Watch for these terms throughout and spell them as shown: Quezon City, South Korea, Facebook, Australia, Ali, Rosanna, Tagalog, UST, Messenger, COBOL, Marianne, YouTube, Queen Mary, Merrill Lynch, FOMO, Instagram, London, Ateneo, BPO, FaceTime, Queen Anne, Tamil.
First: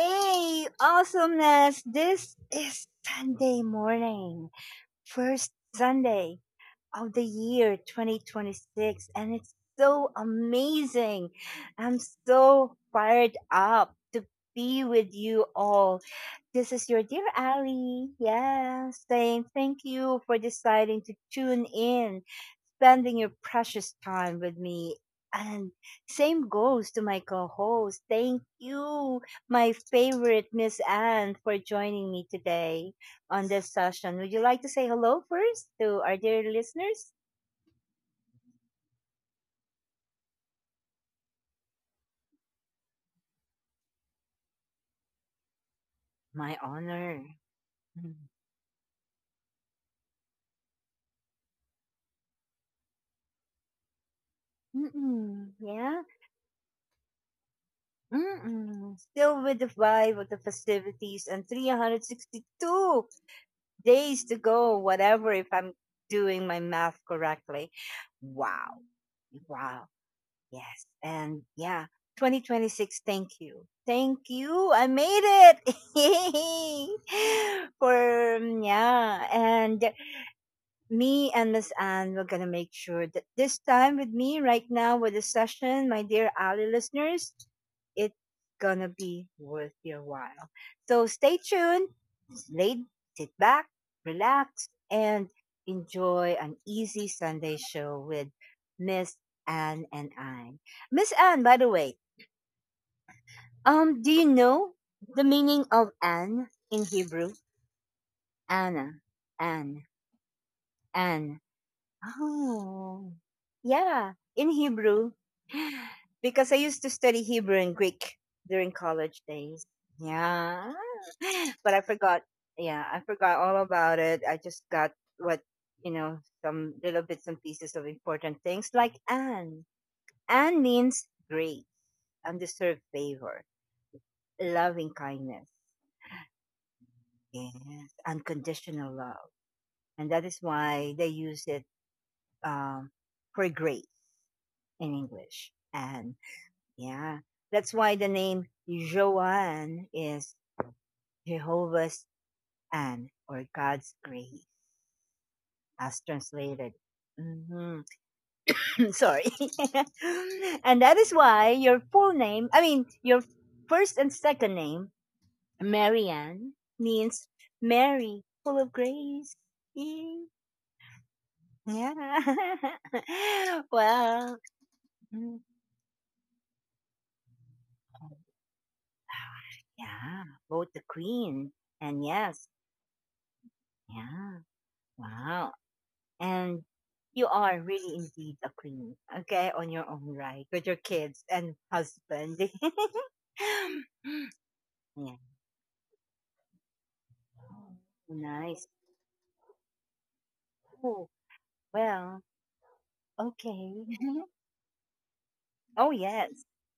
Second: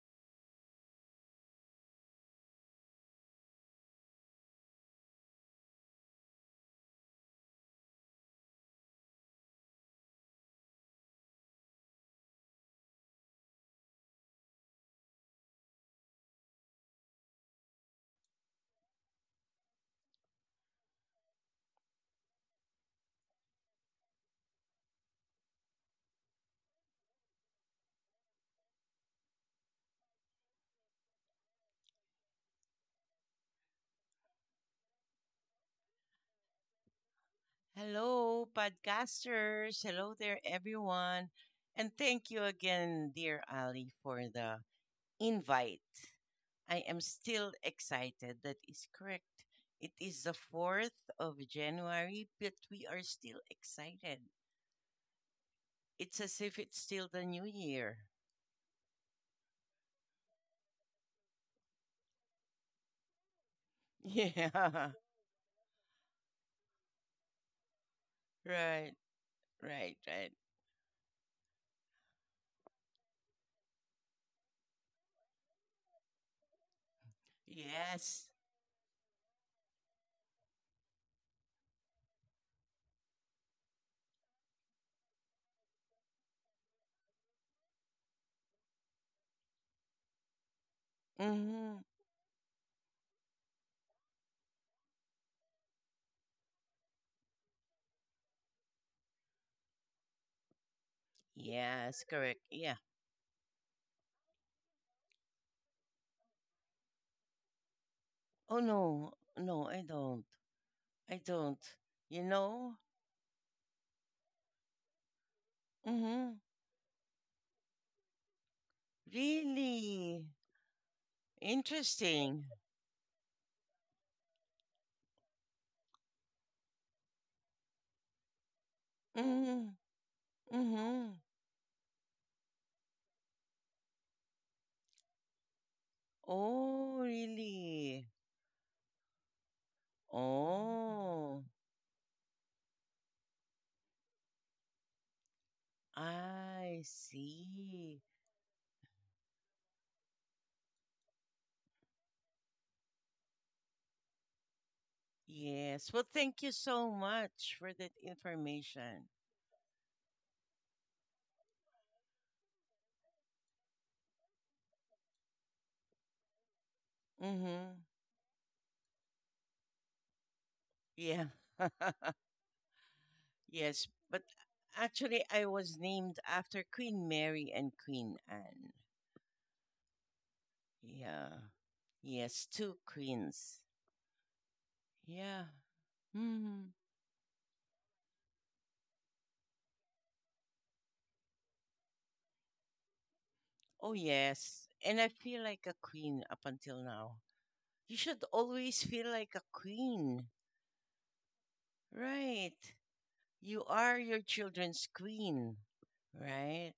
yay, awesomeness. This is Sunday morning, first Sunday of the year 2026, and it's so amazing. I'm so fired up to be with you all. This is your dear Ali, yeah, saying thank you for deciding to tune in spending your precious time with me. And same goes to my co host. Thank you, my favorite Miss Anne, for joining me today on this session. Would you like to say hello first to our dear listeners? Hello, podcasters. Hello there, everyone. And thank you again, dear Ali, for the invite. My I am honor. still excited. That is correct. It is the 4th of January, but we are still excited. Mm-mm, yeah. It's as if it's still the new year. Mm-mm. Still with the vibe of the festivities and 362 days to go, Yeah, whatever, if I'm doing my math correctly. Wow. right, Wow. right, right. Yes. And yeah, 2026, thank you. Thank you. I made it. Yay. Yes. And me and Miss Anne we're gonna make sure that this time with me right now with the session, my dear Ali listeners, it's gonna be worth your while. So stay Mm-hmm. tuned laid, sit back, relax, and enjoy an easy Sunday show with Miss Anne and I. Miss Anne, by the way, Yes, correct. Yeah. Do you know the meaning of Anne in Hebrew? Oh, Anna, no, no, I Anne, don't. I Anne. don't. You know? Oh, yeah, in Hebrew. Mm-hmm. Because I used to study Hebrew and Greek during college days. Really? Yeah. But I forgot. Interesting. Yeah, I forgot all about it. I just got what, you know, some little bits and pieces of important things like Anne. Mm-hmm. Anne means Mm-hmm. grace, undeserved favor, loving kindness. Oh, Yes, really? unconditional love. And that is why they Oh, use it, um, for grace in English. And. I Yeah. That's why see. the name Joanne is Jehovah's Anne or God's grace Yes. as Well, thank you translated. so much for hmm that information. Sorry. And that is why your full name, I mean, your first and second name, Marianne, means Mm-hmm. Mary, full of grace. Yay. Yeah. Yeah. Yes. But Well, actually, mm, I was named after Queen Mary and Queen Anne. yeah, both the Yeah. queen and Yes, yes. two queens. Yeah. Yeah. Wow. And Mm-hmm. you are really indeed a queen, okay, on your own right, with your kids and husband. Oh, yes. And I Yeah, feel like a queen up until now. You should nice. always feel like a queen, Oh, well, right? You okay. are your children's queen, Oh, yes, right?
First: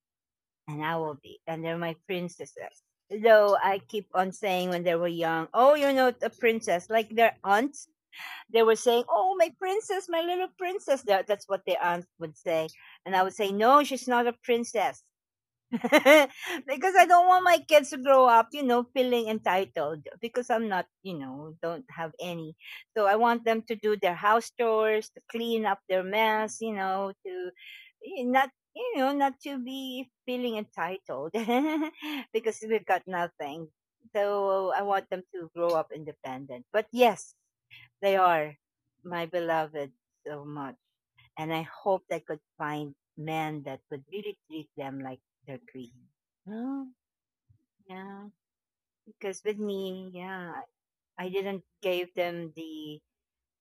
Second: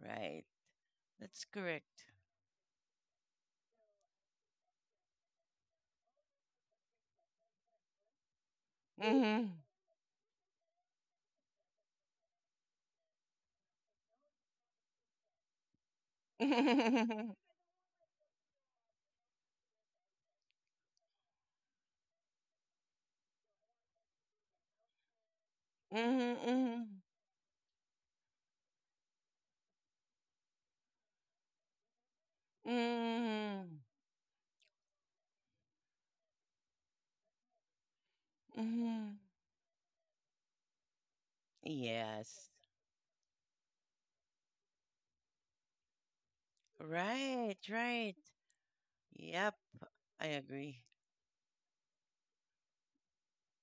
Right. and I will be, That's and they're my correct. princesses. Though I keep on saying when they were young, oh, you're not a princess. Like their aunts, they were saying, oh, Mm-hmm. my princess, my little princess. That- That's what their aunt would say. And I would say, no, she's not a princess. Because I don't want my kids to grow up, you know, feeling entitled because I'm not, you know, don't have any. So I want them to do their house chores, to clean up their Mm-hmm. mess, you Mm-hmm. know, to eh, not, you know, not to be feeling entitled because we've got nothing. Mm-hmm. So I want them to grow up independent. But yes, they are Mm-hmm. my beloved so much. And I hope I could Yes. find men that would really treat them like they're queen. No. Right, right. Yeah, because Yep. with me, I yeah, agree. I didn't give them the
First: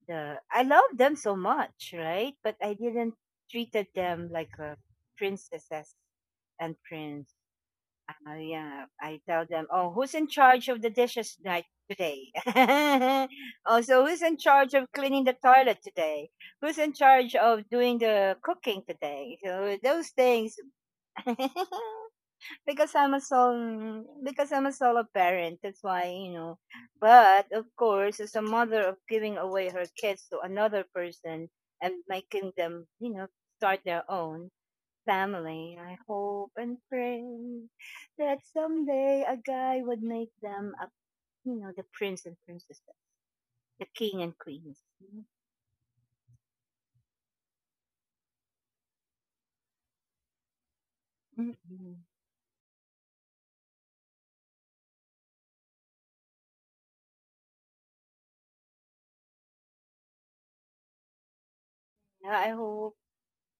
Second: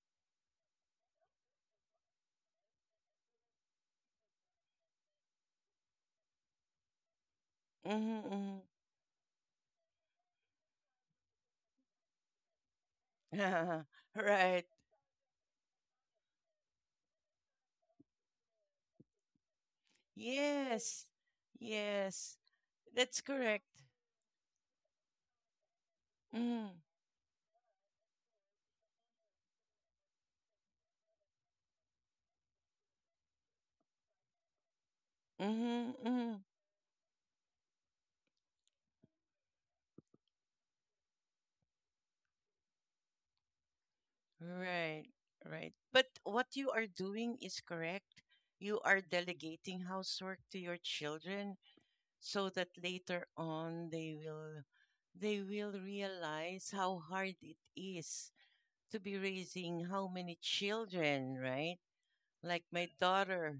the I love them so much, right? But I didn't treated them like a princesses and prince. Oh Mm-hmm. yeah, I tell them, "Oh, who's in charge of the dishes night today?" Also, who's in Right. charge of cleaning the toilet today? Who's in charge of doing the cooking today? So those things. Yes. Yes. Because I'm a That's correct. solo, because I'm a solo parent, that's why, you know. Mm. But of course, as a mother of giving away her kids to another person and making them, you know, start their own, family. I Mm-hmm. Mm. hope and pray that someday a guy would make them a, you know, the prince and princess, the king and queens. Right. Right. But what you are doing is correct. You are delegating housework to your children Mm-mm. so that later on they will realize how hard it is to be raising how many children, right? Yeah, I Like my hope. daughter.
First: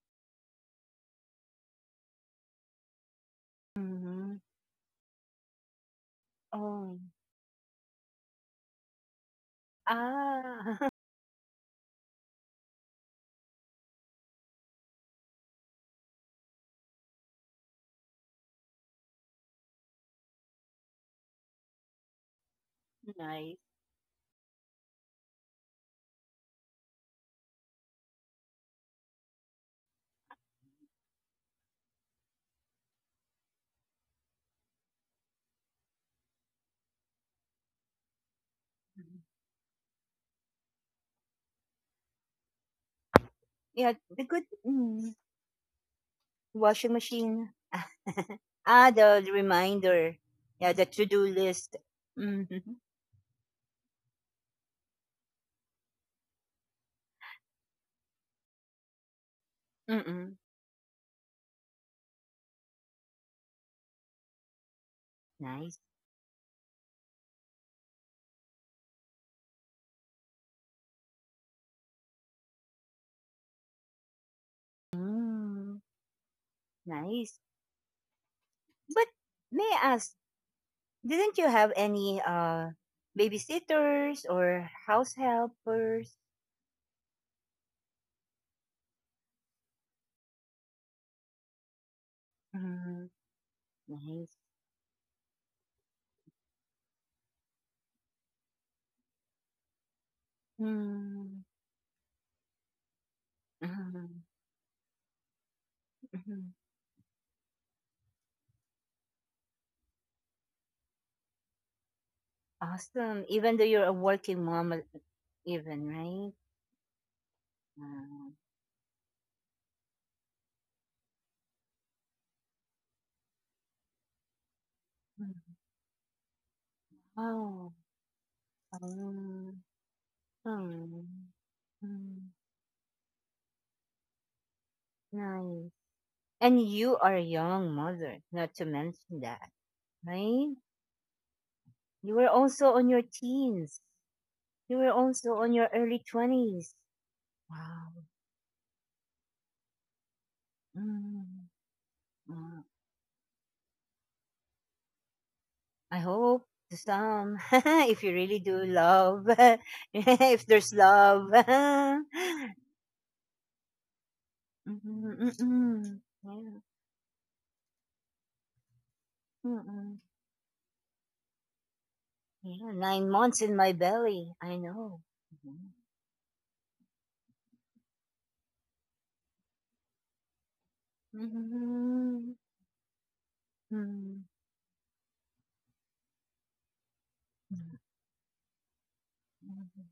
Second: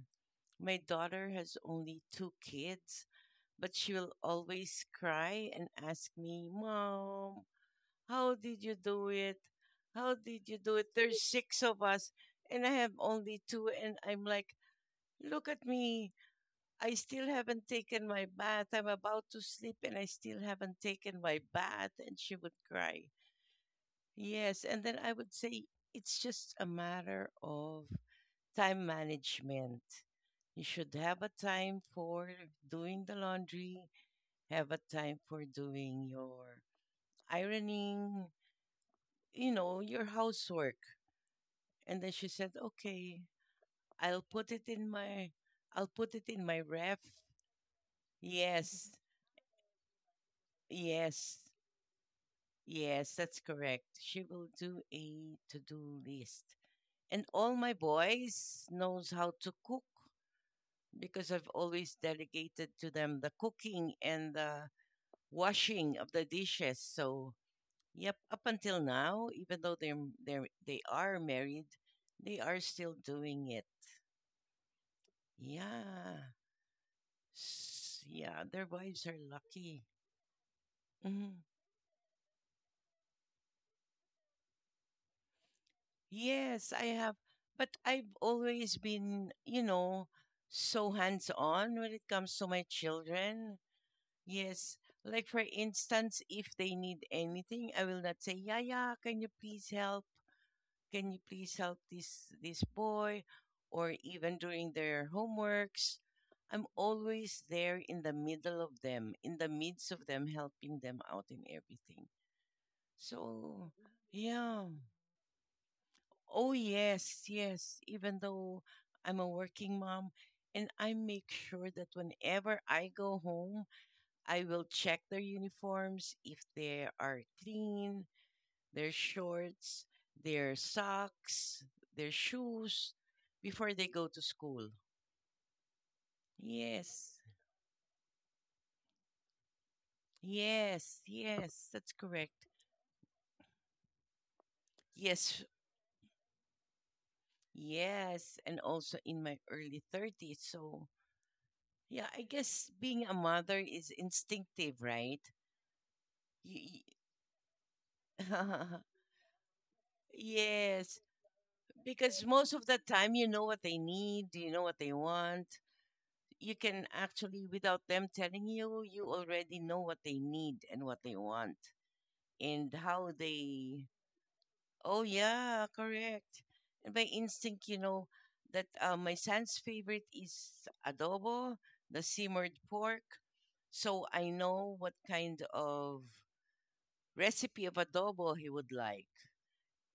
My daughter has only two kids, but she will Hmm. always cry and ask me, Oh, "Mom, how did you do it? How did you do it? ah, There's six of us, and I have only two." And I'm like, "Look at me. I still haven't taken my bath. I'm about to sleep, and I still haven't taken my bath." And she would cry. nice. Yes. And then I would say, "It's just a matter of time management. You should have a time for doing the laundry, have a time for doing your ironing, Mhm. Your housework." And then she said, "Okay, Yeah, I'll the good put it in mm, my, I'll put it in my washing ref." machine. Yes, The reminder. Yeah, the to-do yes, list. Mm-hmm. yes, that's correct. She will do a to-do list. And all my boys knows how to cook Mm-mm. because I've always delegated to them the cooking and the Nice. washing of the dishes. So yep, up until now, even though they are married, they are still doing it. Mm, Yeah. nice. S- Yeah, their wives But are may lucky. I ask Hmm. didn't you have any babysitters or house helpers? Yes, I have, but I've always been, so hands-on when it comes to my Mm, children. nice. Yes, like for instance, if they need anything, I will not say, "Yeah, yeah, can you please help? Can you Mm, please help this boy, or mm, even during their homeworks?" hmm. I'm always there in the middle of them, in the midst of them, helping them out in everything. Awesome. Even though So you're a working yeah. mom, even right? Oh yes, yes, even Mm, though I'm a working mom, and I make sure that whenever I go home, I will check their mm. uniforms if they are Oh, clean, their um, shorts, their mm, socks, their mm, shoes before they go to school. nice. And you are a Yes, young mother, not to mention that, right? yes, yes, that's You were correct. also on your teens. You were also Yes, on your early twenties. Wow. yes, and also in my early 30s. So, Mm, yeah, I uh, guess being a mother is instinctive, right? I hope to Y- some if you really do y- love if there's yes, love because most of the time you know what they need, you know what Mm, they mm, want. mm, yeah, You can actually, without them telling you, you mm, already know what mm. they need and what they want and Yeah, how 9 months in my they. belly I Oh know. yeah, correct. And by instinct, you know that my son's favorite is adobo, the Mm, simmered pork. So mm, I know what kind of recipe of mm. adobo he would like.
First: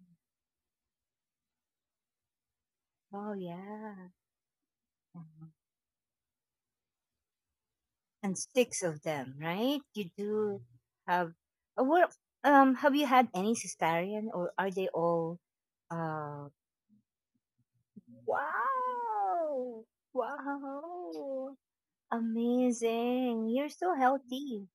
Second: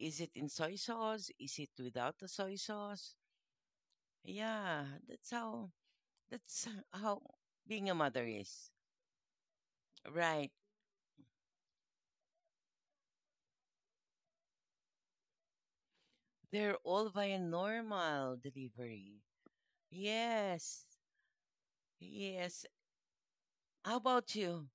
Is it in soy sauce? Is it without the soy sauce? Oh yeah. Yeah, that's Mhm. how that's how being a mother And is. six of them right you Right. do have what have you had any cesarean or are they all Uh, They're all via normal delivery. wow! Yes. Wow! Yes. Amazing. You're so How about healthy. you?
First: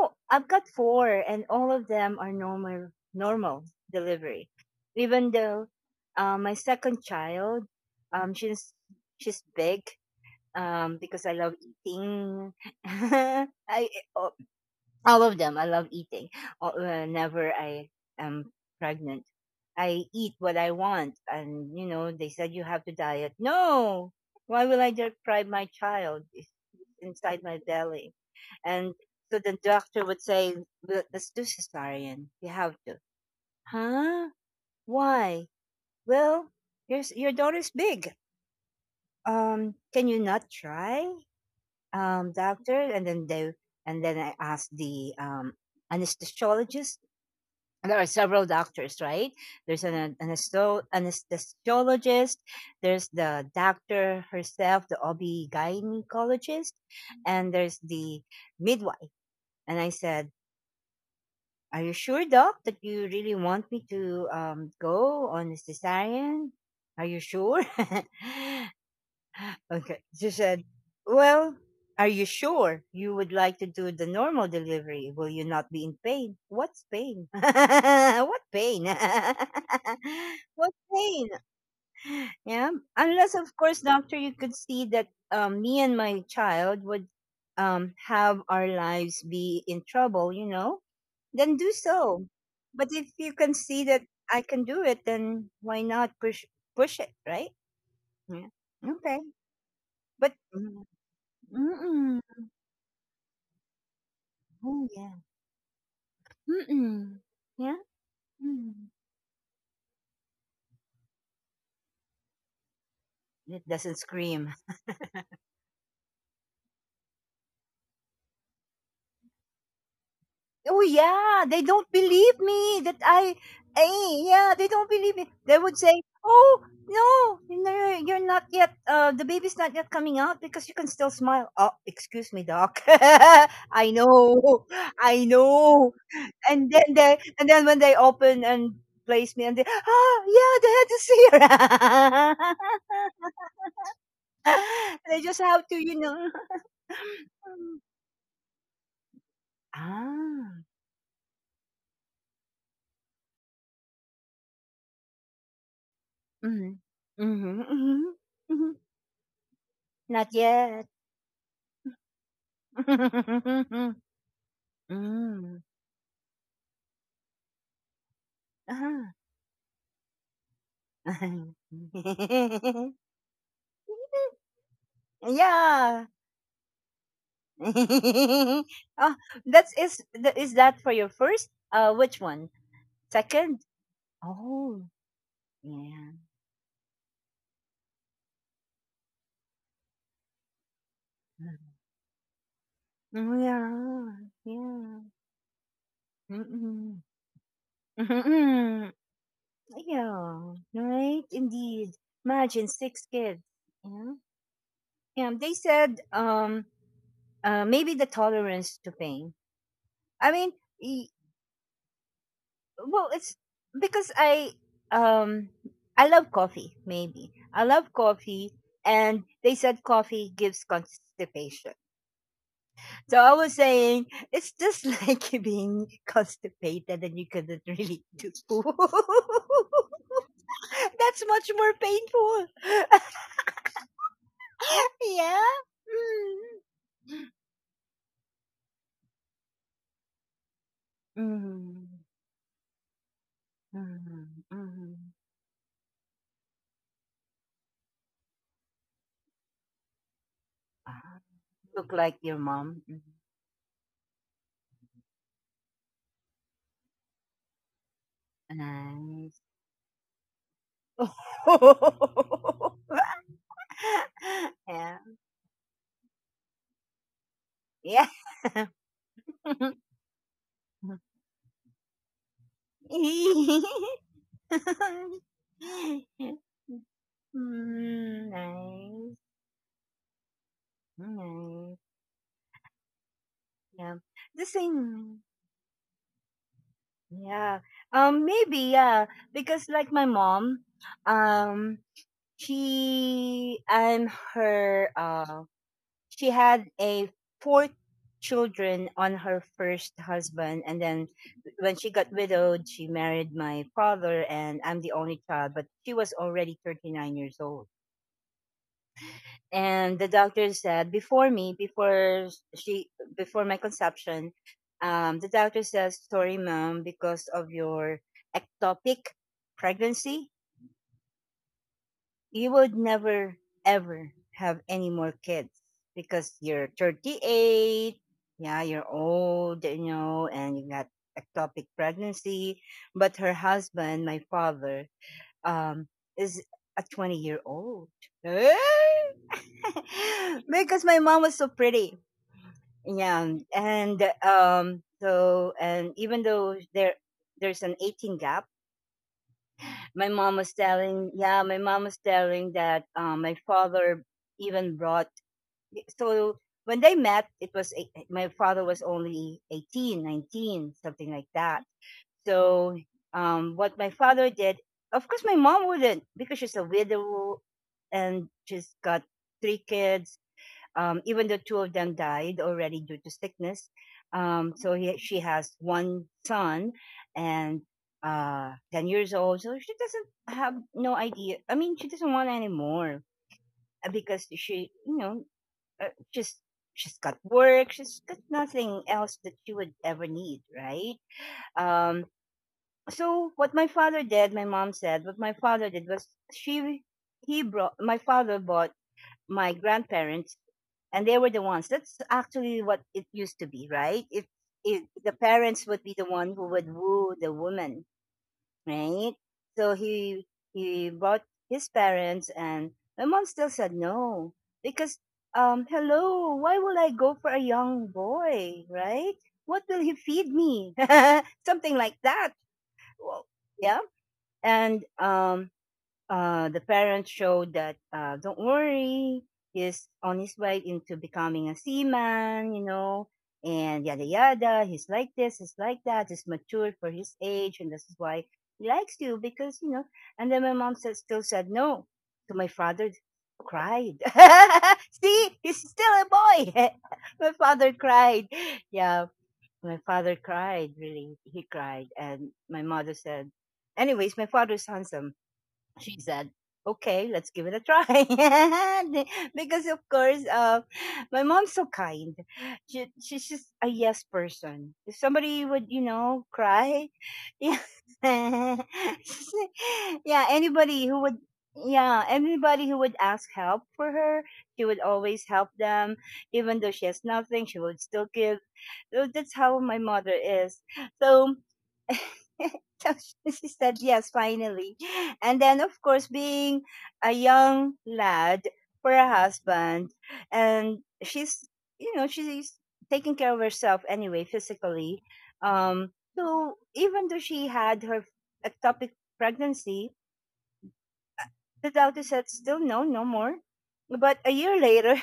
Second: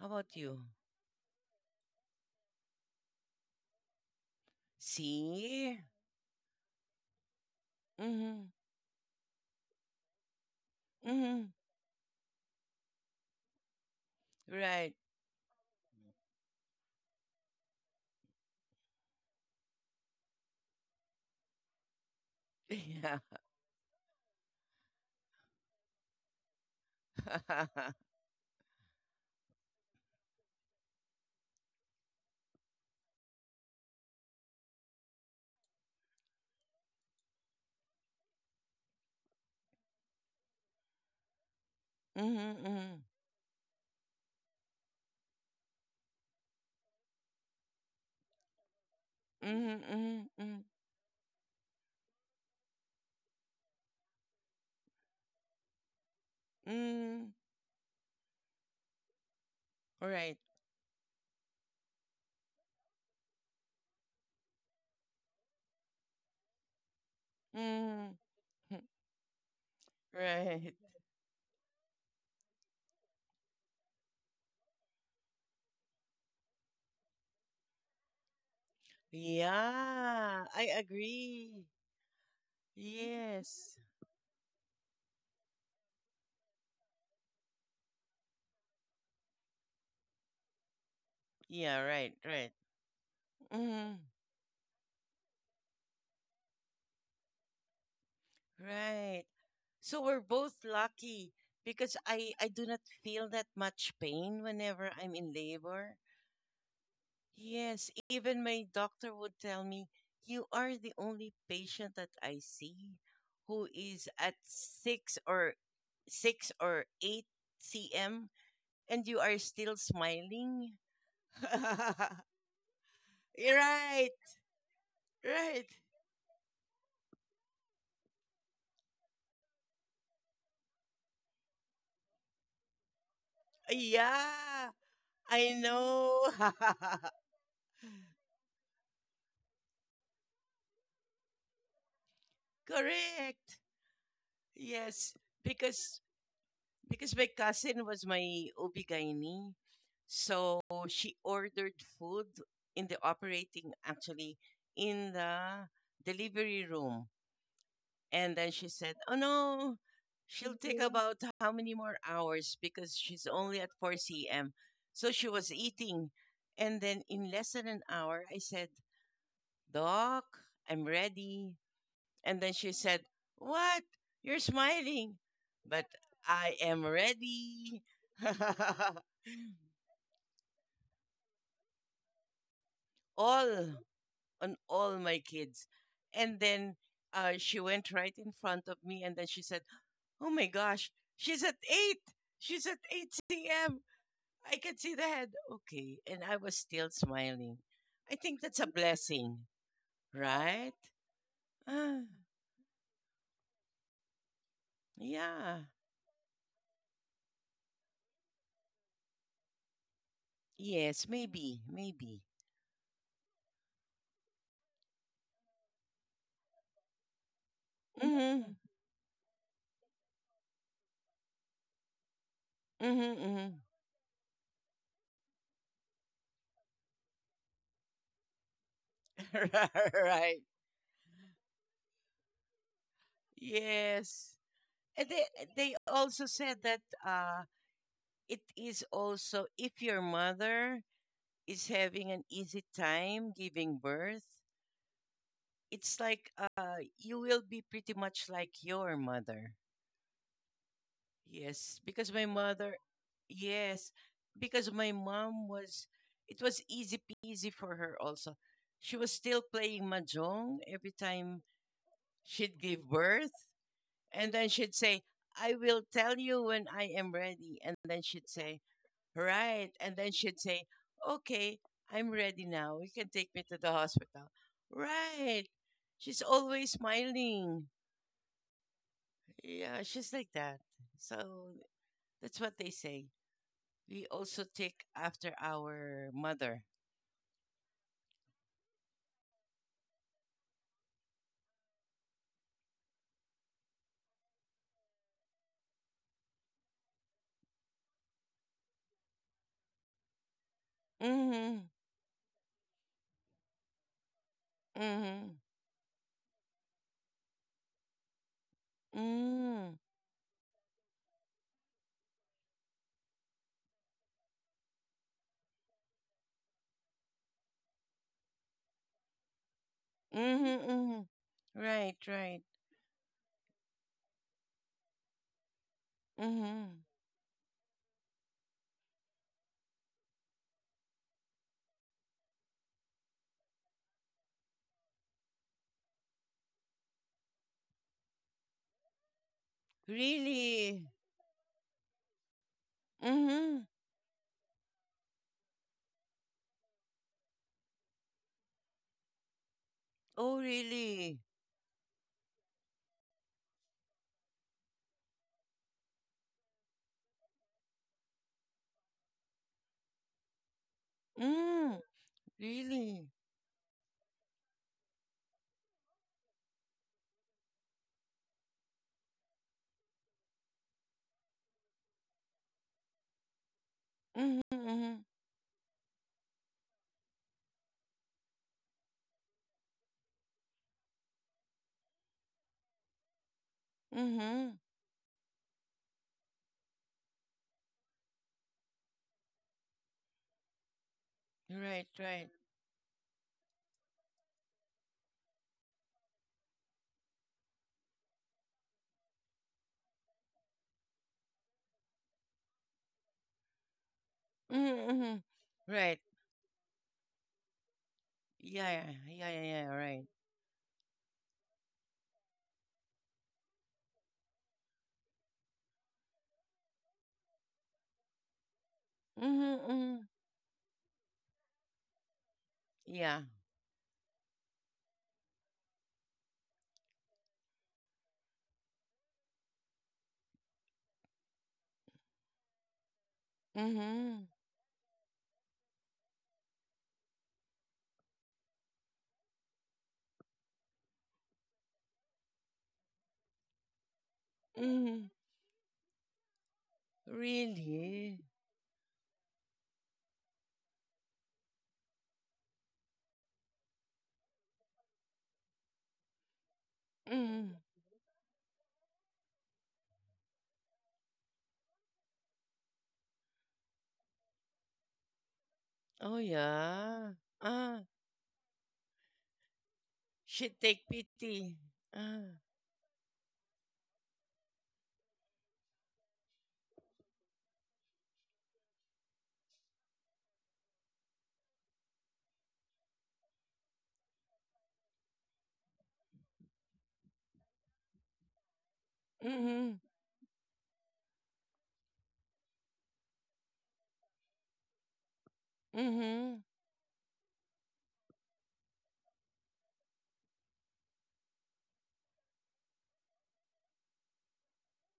How about I've you? got four and all of them are normal delivery. Even though See? My second child, um Mm-hmm. she's she's big because I Mm-hmm. love eating. I Right. all of them. I love eating. Whenever I am pregnant, I eat what I want. And, you know, they said you have to Yeah. diet. No! Why will I deprive my child? It's inside my belly. And so the doctor would say, "Well, let's do cesarean. You have to. Huh? Why? Well, your, s- your daughter's big. Can you not try? Mm-hmm. Doctor? Mm-hmm. And then they, and then I asked the, anesthesiologist. And there are several doctors, right? There's an Mm-hmm. Mm-hmm. Anesthesiologist, there's the doctor herself, the OB-gynecologist, Mm-hmm. and there's the midwife. And I said, Right. are you sure, doc, that you really want me to, go on a cesarean? Are you sure? Mm-hmm. Okay. She said, Right. well, are you sure you would like to do the normal delivery? Will you not be in pain? What's pain? what pain? Yeah. I what pain? agree. Yeah. Unless, of Yes. course, doctor, you could see that me and my child would, have our lives be in trouble, you know, then do Yeah, right, so. right. But if you can see Mm. that I can do it, then why not push it, right? Yeah. Okay. Right. So we're But both mm, lucky because mm-mm. I do not feel that much pain Oh, whenever I'm yeah. in labor. Mm-mm. Yeah. Yes, even my Mm. doctor would tell me, "You are the only patient that I see It who doesn't is at scream. 6 or 8 cm and you are still Oh smiling." yeah, they don't believe me that I Right. yeah, they don't believe me. They Right. would say, "Oh no, no, you're not yet. The baby's not yet coming out because you can still smile." Oh, excuse me, doc. I know, Yeah. I I know. know. And then they, and then when they open and place me, and they, ah, yeah, they had to see her. Correct. They Yes, just have to, you because know. because my Um, cousin was my ob, ah. so she ordered food in the operating, actually in the delivery Mhm. room. Mhm, mhm, And then she mhm. said, "Oh no, Not she'll take yet. About how many more hours because she's only at 4 p.m." So she was Mm. eating. And then in less than an hour, I said, Uh-huh. "Doc, I'm ready." And then she said, "What? You're smiling." But Yeah. I am ready. Oh, that's is th- is that for your first? Which one? Second? all Oh, all my kids. yeah. And then she went right in front of me and then she said, "Oh my gosh, she's at 8. She's at 8 Mm, p.m. yeah. I can Yeah. see the head." Okay. And I was still Mm-mm. smiling. I think that's a Mm-mm. blessing, Yeah. right? Right? Indeed. Ah, Imagine six kids. Yeah, they yeah. said maybe the tolerance to pain. I mean, y- Yes, maybe, maybe. well, it's because um I love coffee. Maybe I love coffee, Mm-hmm. and they said coffee gives constipation. So Mm-hmm, I was mm-hmm. saying it's just like you being constipated and you couldn't really do poo. Right. That's much more painful. Yes. And they Yeah. they also said that it is also if your mother Mm. is Hmm. having an easy time giving birth, Hmm. it's like you will be pretty much like your mother. Mm. Yes, Look like because my your mom. mother Mhm. yes, because my mom was it was easy peasy for her also. She was Nice. still playing mahjong every time she'd give birth. And then she'd Yeah. say, "I will tell you when I am ready." And Yeah. then she'd say, "Right." And then she'd say, "Okay, I'm ready now. You can take me to the hospital." Right. She's always smiling. Mm, nice. Yeah, she's like that. So Nice. that's what they say. Yeah. We The also take same. after our mother. Yeah. Maybe, yeah. Because like my mom, um, she, I'm her, she had a four children on her first husband and then when Mm she got widowed she married my father and I'm the only hmm. child Mm but she was already 39 years old. hmm. Mm hmm. And the doctor said before me, before she, before my conception, the doctor says sorry mom because of your ectopic pregnancy Mm hmm. Mm-hmm. Right, right. you would never ever have any more kids because Mm you're hmm. 38, yeah you're old you know and you got ectopic pregnancy. But her husband my father um is a 20-year old. Eh? Because Really? my mom was so pretty, yeah. Mm hmm. and so and even though there's an 18 gap. Oh, really? My mom was telling that, my father even brought, so when they met it was eight, eh, my father was only 18, 19, something like that. Mm, So, really? What my father did, of course my mom wouldn't because she's a widow and she's got three kids, even though two of them died already due to sickness, Mm-hmm, mm-hmm, she has one son and 10 years old. So she doesn't have no idea. I mean, she doesn't want anymore, because mm-hmm. she, you know, uh, just she's got work. She's got nothing else that she would ever need, right? Right, Um, right. so what my father did, my mom said, what my father did was she he brought, my father bought my grandparents and they were the ones that's actually what it used to be right. If Mm-hmm, the mm-hmm. parents would be the Right. one who would woo the woman, Yeah, right? yeah, yeah, So yeah, right. he brought his parents and my mom still said no. Because hello, why will I go for a young boy, right? Mm-hmm, What will he mm-hmm. feed me? Something like that. Yeah. Well, yeah. and The parents showed that, don't worry, he's on his way into becoming a seaman, you know, and yada Mm-hmm, yada. He's like this, he's like that, he's matured for his age, and this is why he likes you because you know. And then my mom said, still said no. So my father cried. mm-hmm. See, he's still a boy. My father Really? cried. Yeah, my father cried. Really, he cried, and my mother said, "Anyways, my father's handsome." She said, okay, let's give it Mm-hmm. a try. Because of course, my mom's so kind. She's just a yes person. If somebody would, Oh, cry, yeah. yeah, Ah, yeah, should anybody take who would, pity. yeah, Ah, anybody who would ask help for her, she would always help them. Even though she has nothing, she would still give. So that's how my mother is. So, so she said yes, finally. And then, of course, being a young lad for a mm-hmm, husband, and she's, she's taking care of herself anyway, physically. Um, mm-hmm. so even though she had her ectopic pregnancy, the doctor said, still no, no more. But a year later,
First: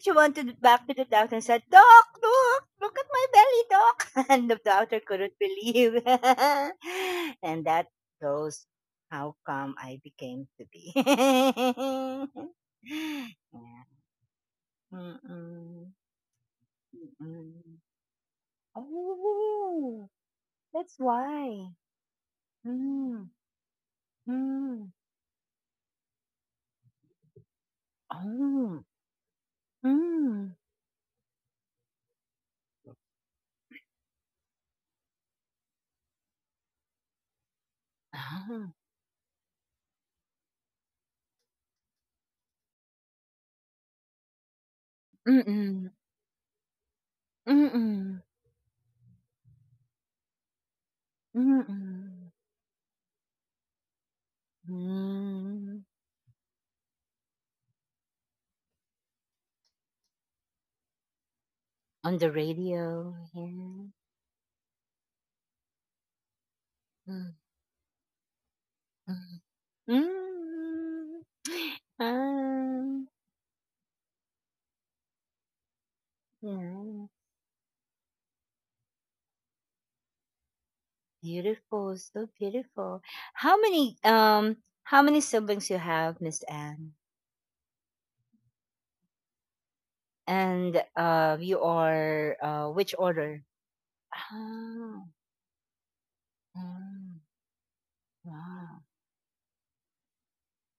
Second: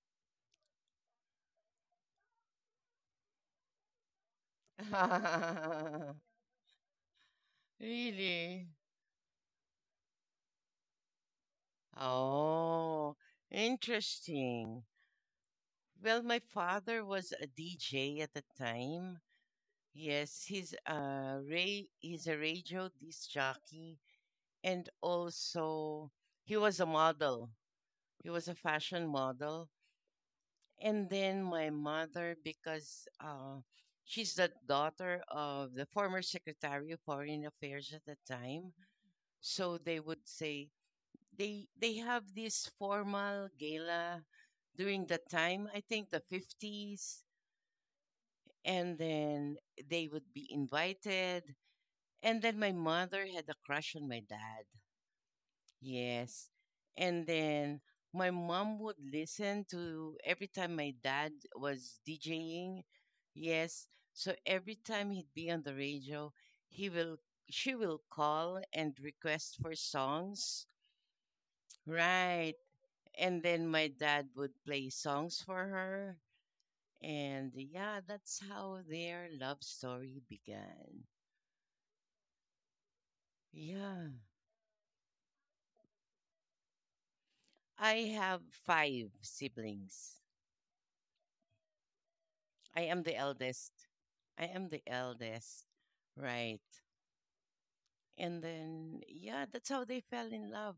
she wanted back to the doctor and said, Doc, look, look at my belly, doc. And the doctor couldn't believe. And that shows Really? how come I became to be. Yeah. Oh, interesting. Mm-mm. Well, my father was a Mm-mm. DJ at the time. Oh, Yes, he's that's a why. Ray. He's a radio Mm. disc jockey, and Mm. also he was a model. He was a Oh. fashion model. Mm. And then my mother, because she's the daughter of the former Secretary of Foreign Affairs at the Ah. time, so they would say they have this formal gala during the time. I Mm-mm. think the 50s, Mm-mm. and then they would be invited. Mm-mm. And then my mother had a crush on my dad. Mm. Yes. And then my mom would listen to every time my dad was On the DJing. radio, yeah. Yes. So every time he'd be on the radio, he will Mm, she will call and mm, request for songs. mm. Right. Ah, And then my dad would play songs for her. yeah. And yeah, that's how their love story began. Beautiful, so beautiful. How many Yeah. um how many siblings you have, Miss Anne? I have five siblings. And you are I which am the order? eldest. I am the Oh, eldest. Right. mm, And wow, then, yeah, that's how they fell in love.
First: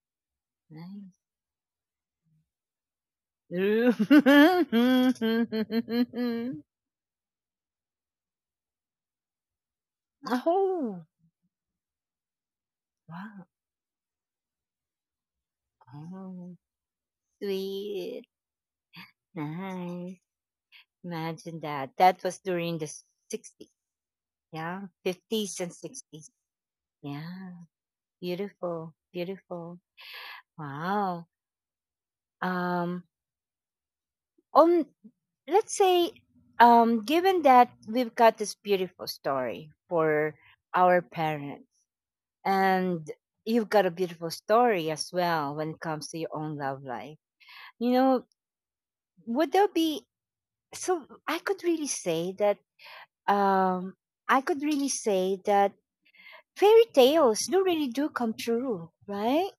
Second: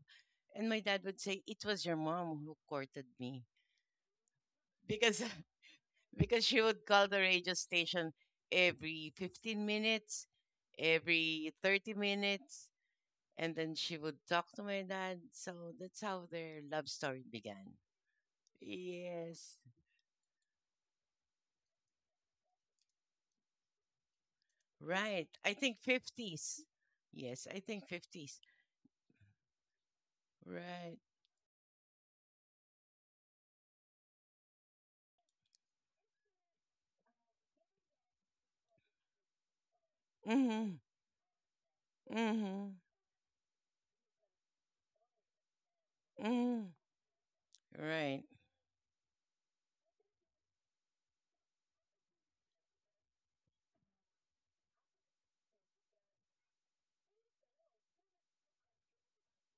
And my dad nice. would say, "It was your mom who courted me." Oh, Because because she would call the radio station every 15 minutes, wow, every 30 minutes, and then she would talk to my dad. So that's how oh, their love story began. sweet, Yes. nice. Imagine that. That was during the 60s. Yeah. Right. I 50s and think 60s. 50s. Yes, Yeah. I think 50s. Beautiful. Beautiful. Right. Wow. Um on, let's say, given that we've got this beautiful story for Mhm. our parents, Mhm. and you've got a beautiful story as well when it comes to your own Mhm. love life. You Right. know, would there be, so I could really say that um I could really say that fairy tales do really do come true, right?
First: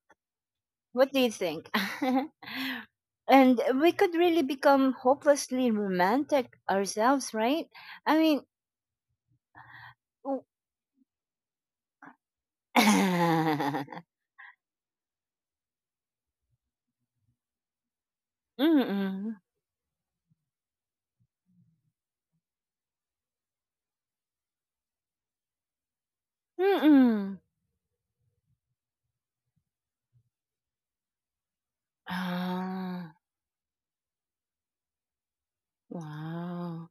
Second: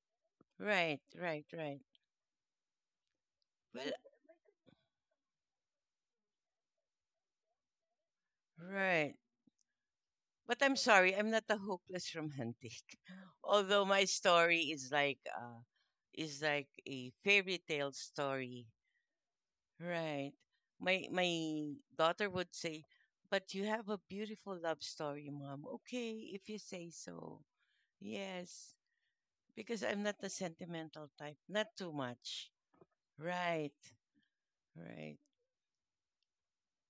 Right. What do you Right. think? Right. And Well, we could really become hopelessly romantic ourselves, right? I mean, right. w- But I'm sorry, I'm not a hopeless romantic. Although my story is is like a fairy tale story. mm-mm, Right. My daughter would say, "But you have a beautiful love story, mom." Okay, if you say mm-mm. so. Yes, because I'm not the sentimental type. Not too much. Ah, Right. Right. wow,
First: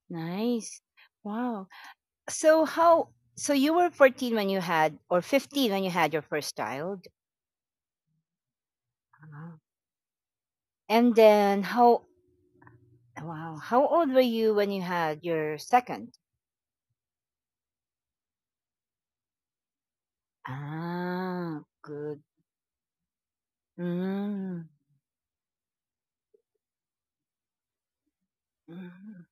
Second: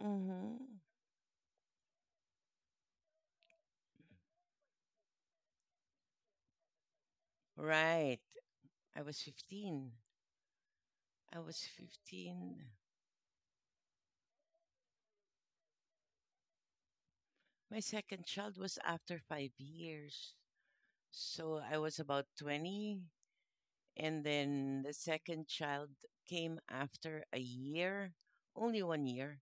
Mhm. nice, wow. So how? So you were 14 when you had, or 15 when you had your first child. Right. I was Ah. 15. And I was then how? 15. Wow, how old were you when you had your second? My second child was after 5 years. So Ah, I was about good. 20. And Mm. then the second child came after a year, only one Mm, year.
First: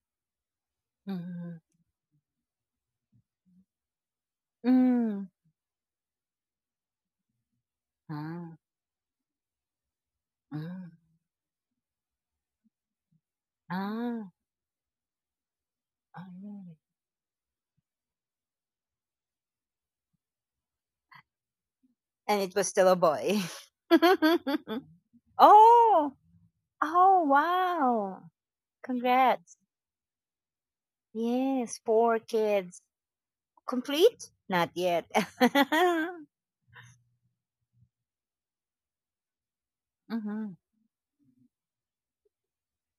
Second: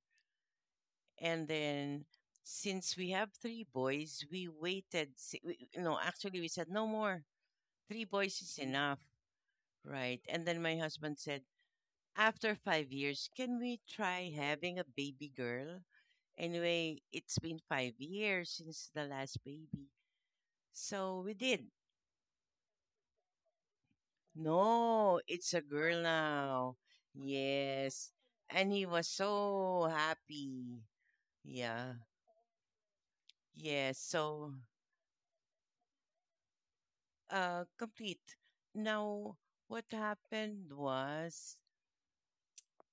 And mhm, then since we have three boys, we waited. mm. No, actually, we said no more. Three boys Ah, is enough, right? And then my mm. husband said, "After 5 years, can we Ah, try having a baby girl? ayun. Anyway, it's been 5 years since the last baby." So we did. And it was still a boy. No, it's a girl Oh! now. Oh, Yes. wow! And he was Congrats. so happy. Yes, Yeah. four kids. Yes. Complete? So, Not yet. Complete. Now, what Mhm, happened was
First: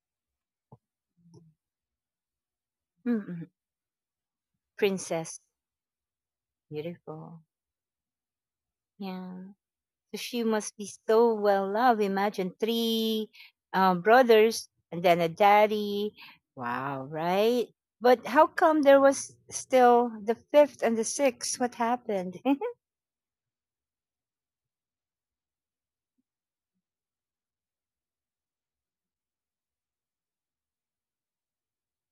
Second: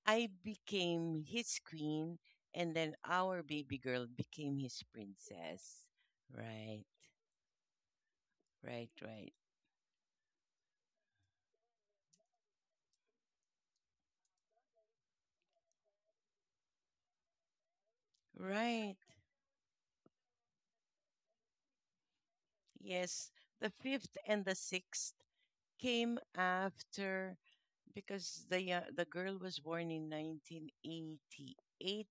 I became his queen, and then mm, our mm. baby girl became his Princess. princess. Right. Beautiful. Right, right, Yeah. So she must be so well loved. Imagine three brothers and then a daddy. Wow, right? But how come right. there was still the fifth and the sixth? What happened? Yes, the fifth and the sixth came after because the girl was born in 1988,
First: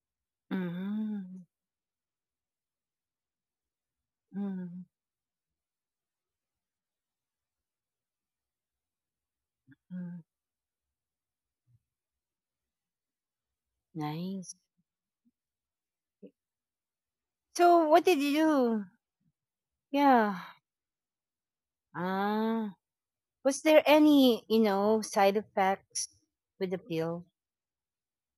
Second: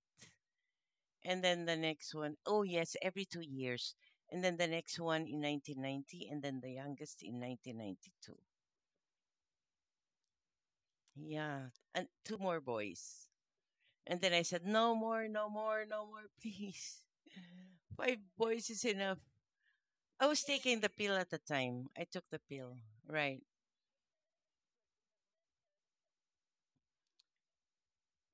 and Mm, then the next one, oh yes, every 2 years, and then the mm, next one in 1990, and then the youngest in 1992. mm. Yeah, and two more boys, and then I Nice. said, "No more, no more, no more, please." So what did Five you boys do? is enough. I Yeah. was taking the pill at the time. I took the Ah. pill. Right. Was there any, you know, side effects with the pill?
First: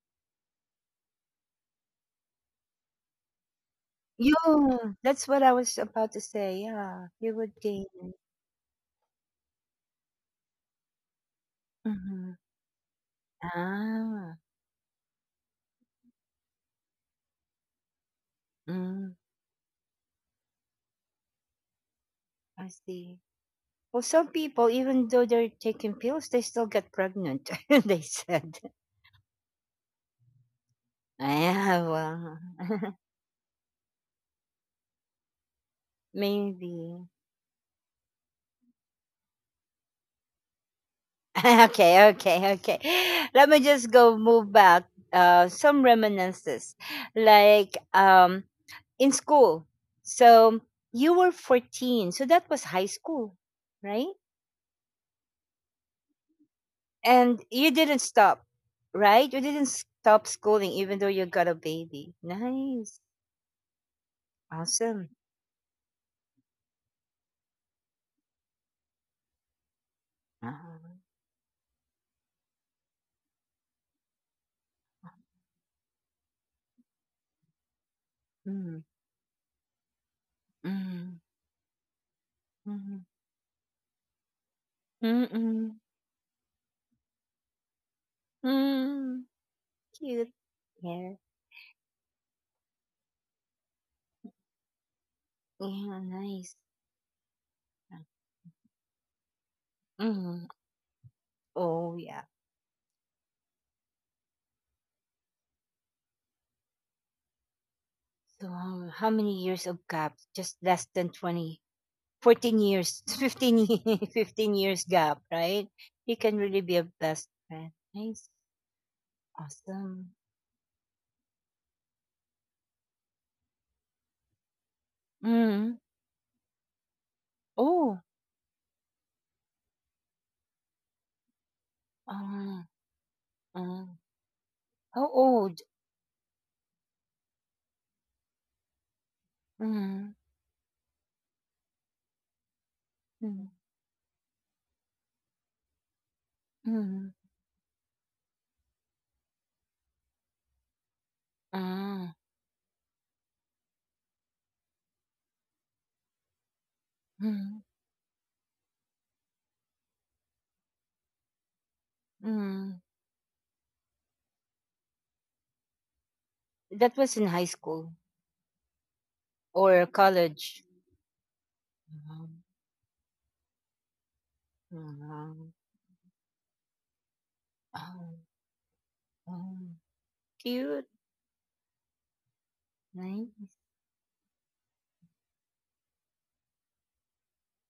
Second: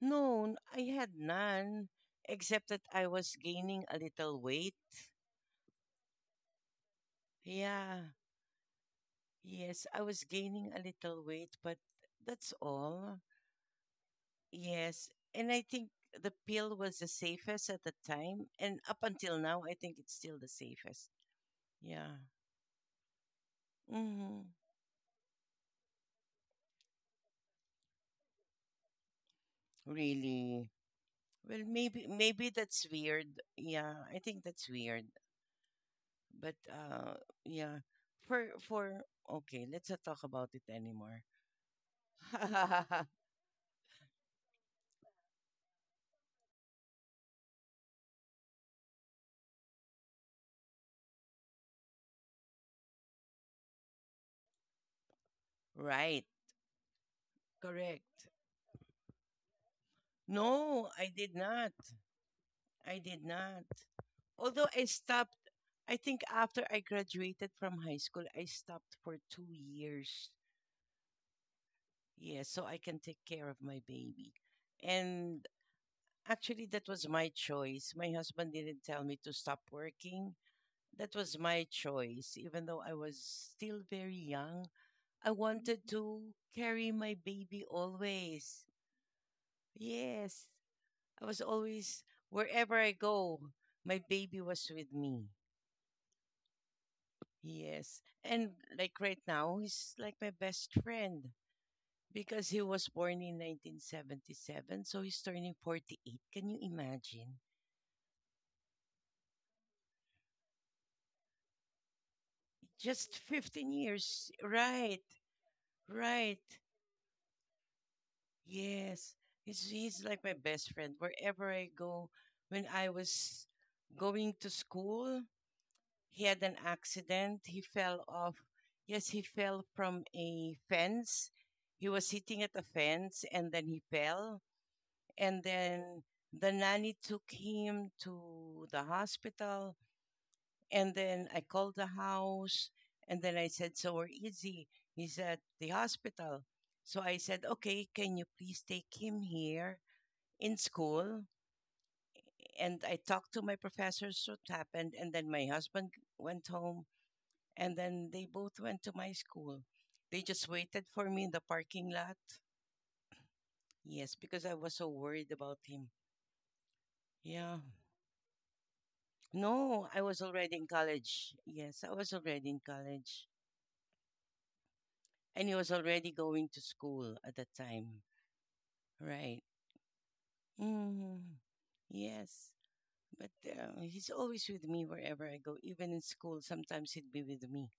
No, I had none, except that I was gaining a little weight. You. That's what I was about to say. Yeah, you would Yeah. gain. Yes, I was gaining a little weight, but Mm-hmm. that's all. Ah. Yes. And I think the pill was the safest at the time. And up Mm, until now, I think it's still the safest. Yeah. I see. Well, some Hmm. people, even though they're taking pills, they still get pregnant. They said, Really? Well, "Yeah, maybe, well, maybe that's weird. Yeah, I think that's weird. But maybe." Yeah, for okay, let's not talk about it anymore. Okay, okay, okay. Let me just go move back. Some reminiscences, like in school. So you were 14, so that was high school, right? Right. And you didn't Correct. stop, right? You didn't stop schooling, No, even I though you did got a not. baby. I Nice, did not. Although I awesome. stopped, I think after I graduated from high school, I stopped for 2 years. Ah, Yeah, so I can take care of my baby. And actually, that was my choice. My husband didn't mm, tell me to stop working. That mm, was my choice, even though I mm, was still very young. I mm, wanted to carry my baby always. mm, cute. Yes, Yeah, I was always wherever I go, my baby was with me. yeah, nice. Yes, and like right now, he's like my Mm, best friend oh, yeah. because he was born in 1977, so he's turning 48. Can you imagine? So, how many years of gap? Just less than 20, 14 years, Just 15, 15 ye- years, 15 years right? gap, right? You can Right. really be a best friend. Nice. Yes, he's Awesome. like my best friend wherever I go. When I was going to school, Mm. he had an accident. He fell Oh, off. Yes, he fell from a fence. He was sitting at a uh, fence and then he uh, fell. how And old? then the nanny took him to the hospital. Mm, And then I called the house. And then I mm, said, "So where is he? He's at the hospital." So mm, I said, "Okay, can you please take him here in school?" ah, And I talked to my professors what happened. And then my husband went home mm, and then they both went to my school. They just waited for me in the parking lot. mm. Yes, because I was so worried about him. That was in high Yeah. school No, or I was already in college. college. Yes, I was Mhm, already in college. And he mhm. was already going to school at that time. Oh, Right. oh, cute. Mm, yes. But Nice. He's always with me wherever I go. Even in school, sometimes he'd be with me.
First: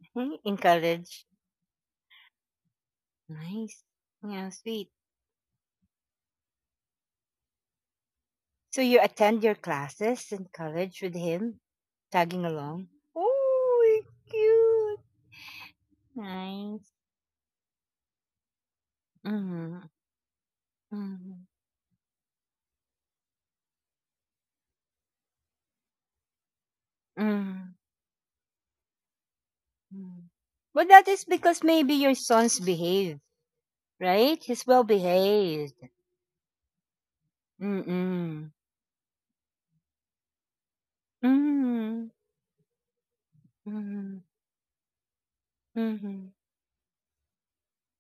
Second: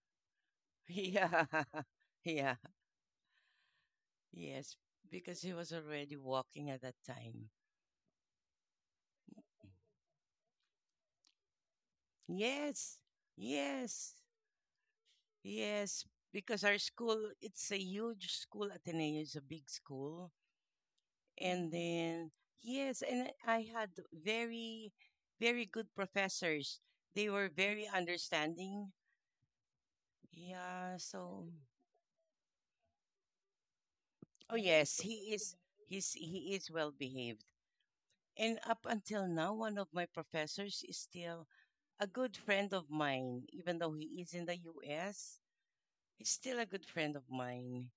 In college. Yeah. Yeah. Nice. Yeah, Yes. sweet. Because he was already walking at that time. So you attend your classes in college with him, tagging along. Yes, Oh, yes, cute. yes. Because our Nice. school, it's a huge school. Ateneo is a big Mm-hmm. school. Mm-hmm. And mm-hmm, then, yes, and I had very, very good professors. They were Hmm. very understanding. But Yeah, that is so, because maybe your son's behave, right? oh, He's nice, well yes, he is, behaved. He is well behaved. Mm-mm. And up until now, one of my professors is still Mm-mm. a good friend of mine, even though he Mm-mm. is in the US. He's Mhm. still a good friend of mine.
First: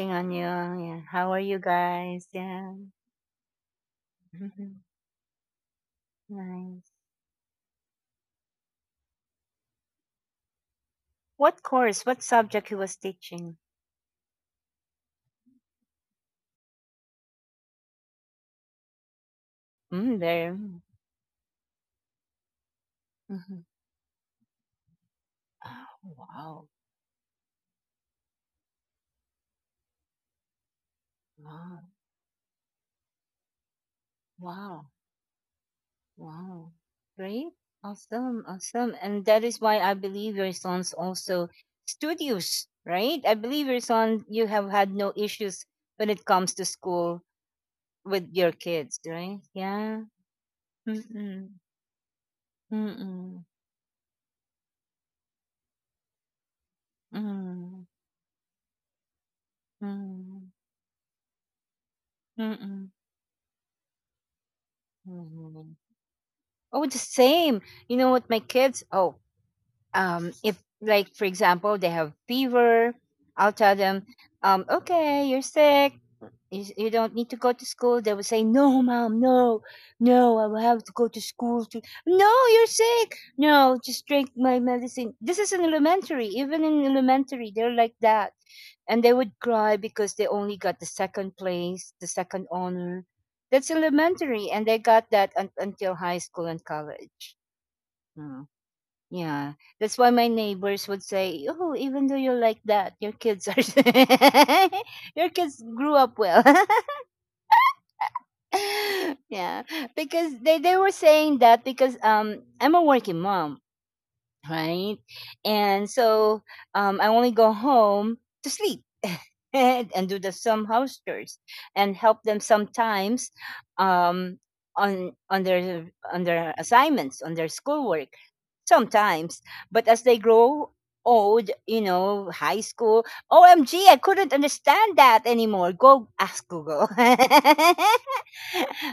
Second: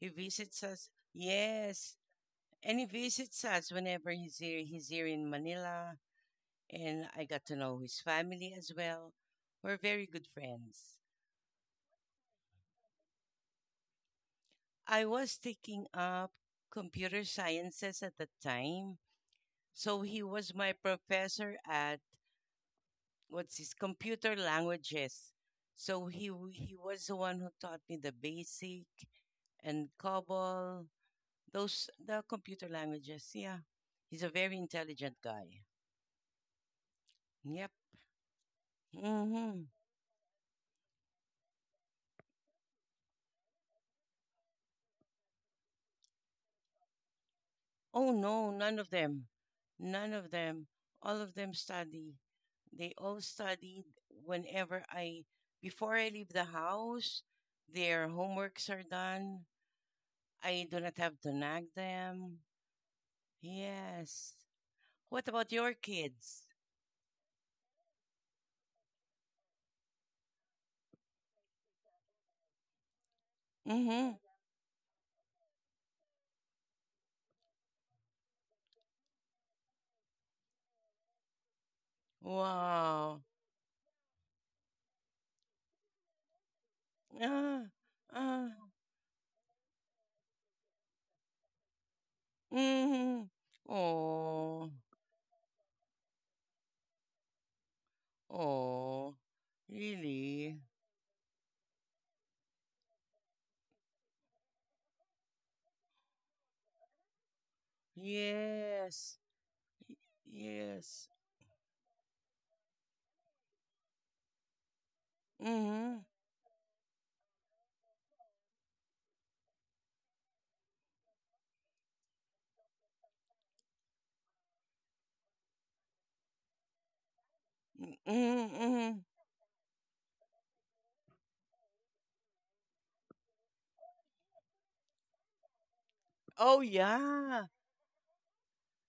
He on you, visits us. yeah. How are you Yes. guys? Yeah. And he visits us whenever he's here. Mhm. He's here in Manila. Nice. And I got to know his family as well. We're very good friends. What course? What subject he was teaching? I was taking up computer sciences at the time. So Mm, he was there. my professor at what's Mm-hmm. his computer languages. So he Wow. he was the one who taught me the basic and COBOL. Those Wow. the computer languages. Yeah. He's a very Wow. intelligent guy. Wow. Great. Yep. Awesome. Awesome. And that is Mm-hmm. why I believe your son's also studious, right? I believe your son, you have had no issues when it comes to school Oh with no, your none of kids, them. right? Yeah. None of them. All of Mm-mm. them study. They all Mm-mm. study whenever I, before I leave the house, Mm. their homeworks are done. Mm, I do not have to nag them. mm-mm, Yes. What about mhm. your kids? Oh, the same. You know what, my kids? Oh, if like for example they have fever, I'll tell them, Mm-hmm. Okay, you're sick. You, s- you don't need to go to school. They will say, no, mom, no, no, I will have to go to school to. No, you're sick. Wow. No, just drink my medicine. This is in elementary. Even in elementary, Ah, they're like that. ah, And they would cry because they only got the second place, the second honor. mm-hmm. That's elementary, and Oh. they got that un- until high school and college. Mm. Oh, Yeah, that's why my really? neighbors would say, "Oh, even though you're like that, your kids are your kids grew up well." Yes. Yeah, Y- because they were yes. saying that because I'm a working mom. Right? And Mm-hmm. so I only go home to sleep and do the some house chores and help them sometimes, um, on on their assignments, on their Mm-hmm. schoolwork Mm-hmm. sometimes. But as they grow old, you know, high school, OMG, I couldn't understand that anymore. Go ask Oh, Google. yeah.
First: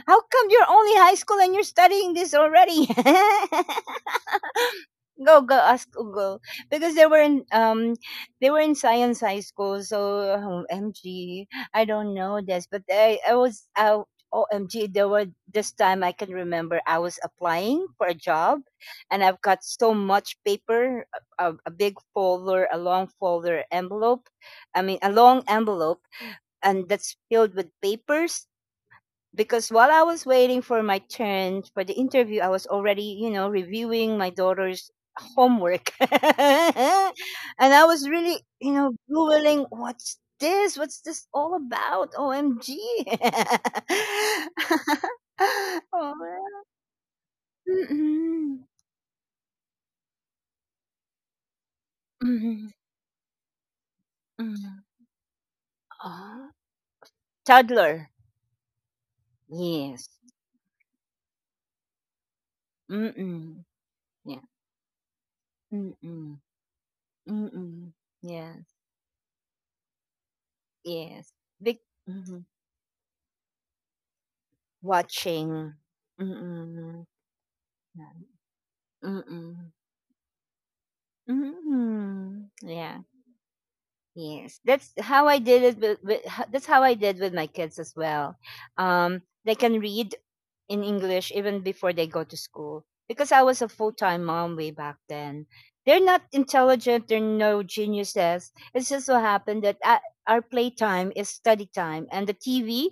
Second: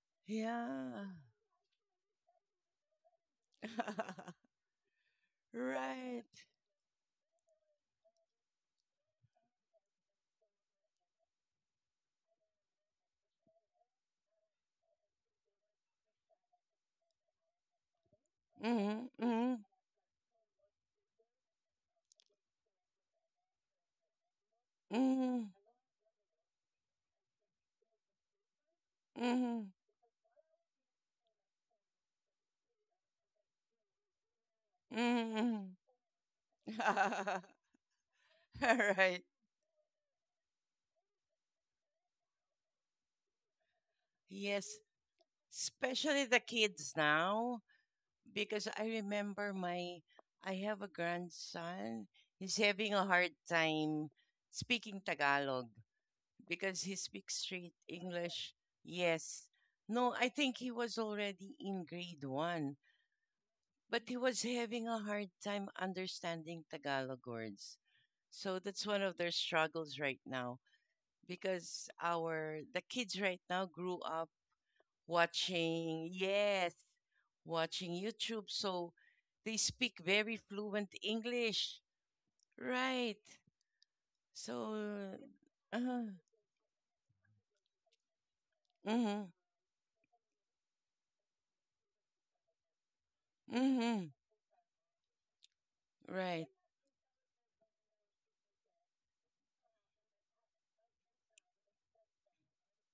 How come you're only Yeah. high school and you're studying this already? Go, go, ask Google. Right. Because they were in science high school, so oh, MG. I don't know this, but I was out OMG, there were this time I can remember I was applying for a job and Mm-hmm. I've Mm-hmm. got so much paper, a, a big folder, a long folder envelope. I mean a long Mm-hmm. envelope, and that's filled with papers Mm-hmm. because while I was waiting for my turn for the interview, I was already, you know, reviewing my daughter's Mm-hmm. homework. And I was really, you know, Right. Googling what's this? What's this all about? OMG. Yes. Especially the Oh, kids now, mm-mm, because I remember I have a grandson. He's mm-mm, having a hard time mm-mm. speaking Tagalog, Ah, because he speaks straight toddler. English. Yes. Yes. No, I think he was already in grade one, Mm-mm. but he Yeah. was having a hard time Mm-mm, understanding Tagalog words. mm-mm. So Yes. that's one of their struggles right now Yes. Big. because our the kids right now grew up Watching. watching, yes, Mm. watching Yan. YouTube. So they Mm. speak very fluent English. Mm. Yeah. Right. Yes. That's So, how I did it mm-hmm, with ho- that's how I did with my kids as well. They can read in English even before they go to school because I was a full mm-hmm, time mom way back then. They're not right. intelligent, they're no geniuses. It's just so happened that a- our playtime is study time, and the TV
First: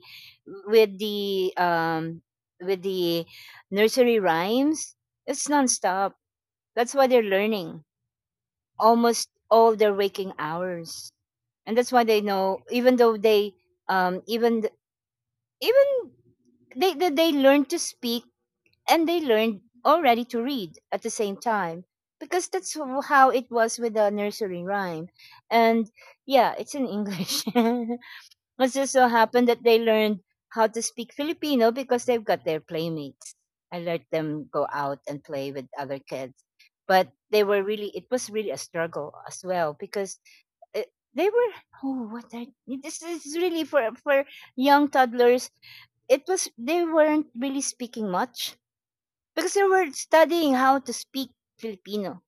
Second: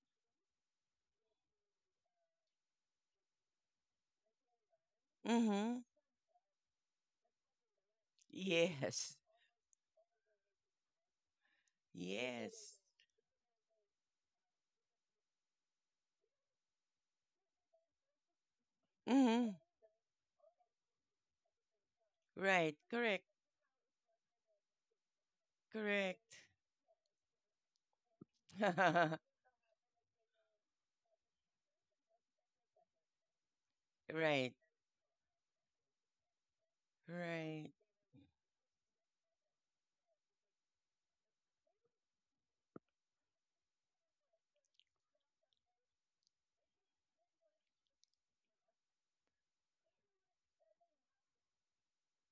with the um, with the nursery rhymes, it's Mm-hmm. nonstop. That's why they're learning Yes. almost all their waking hours, and that's why they know. Yes. Even though they, even th- even they learn to speak and they Mm-hmm. learned already to read at the same time because Right. that's w- Correct. how it was with the nursery rhyme, and Correct. yeah, it's in English. It just so happened that they learned how to speak Filipino because they've got their playmates. I let them Right. go out and play with other kids, but they were Right. really, it was really a struggle as well because uh, they were, oh what are, this is really for young toddlers. It was, they weren't really speaking much because they were studying how to speak Filipino.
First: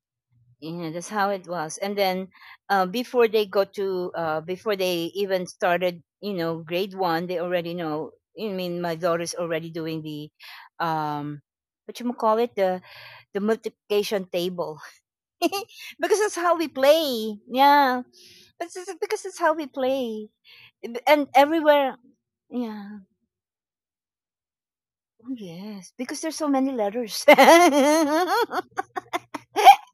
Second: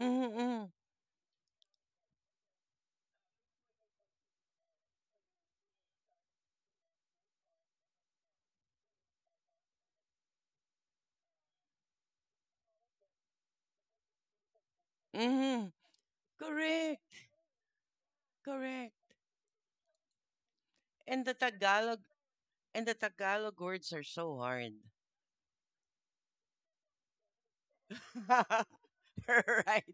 Mm-hmm. You know, that's how it was. And then before they go to, before they even started, you know, grade one, they already know. I mean, my daughter's already doing the, um, what you call it, the multiplication table, Mm-hmm. because that's how we Correct. play. Yeah, that's Correct. just- because that's how we play. And And the everywhere. Tagalog, and the Yeah, Tagalog words are so hard. oh, yes, because there's so many letters. Right.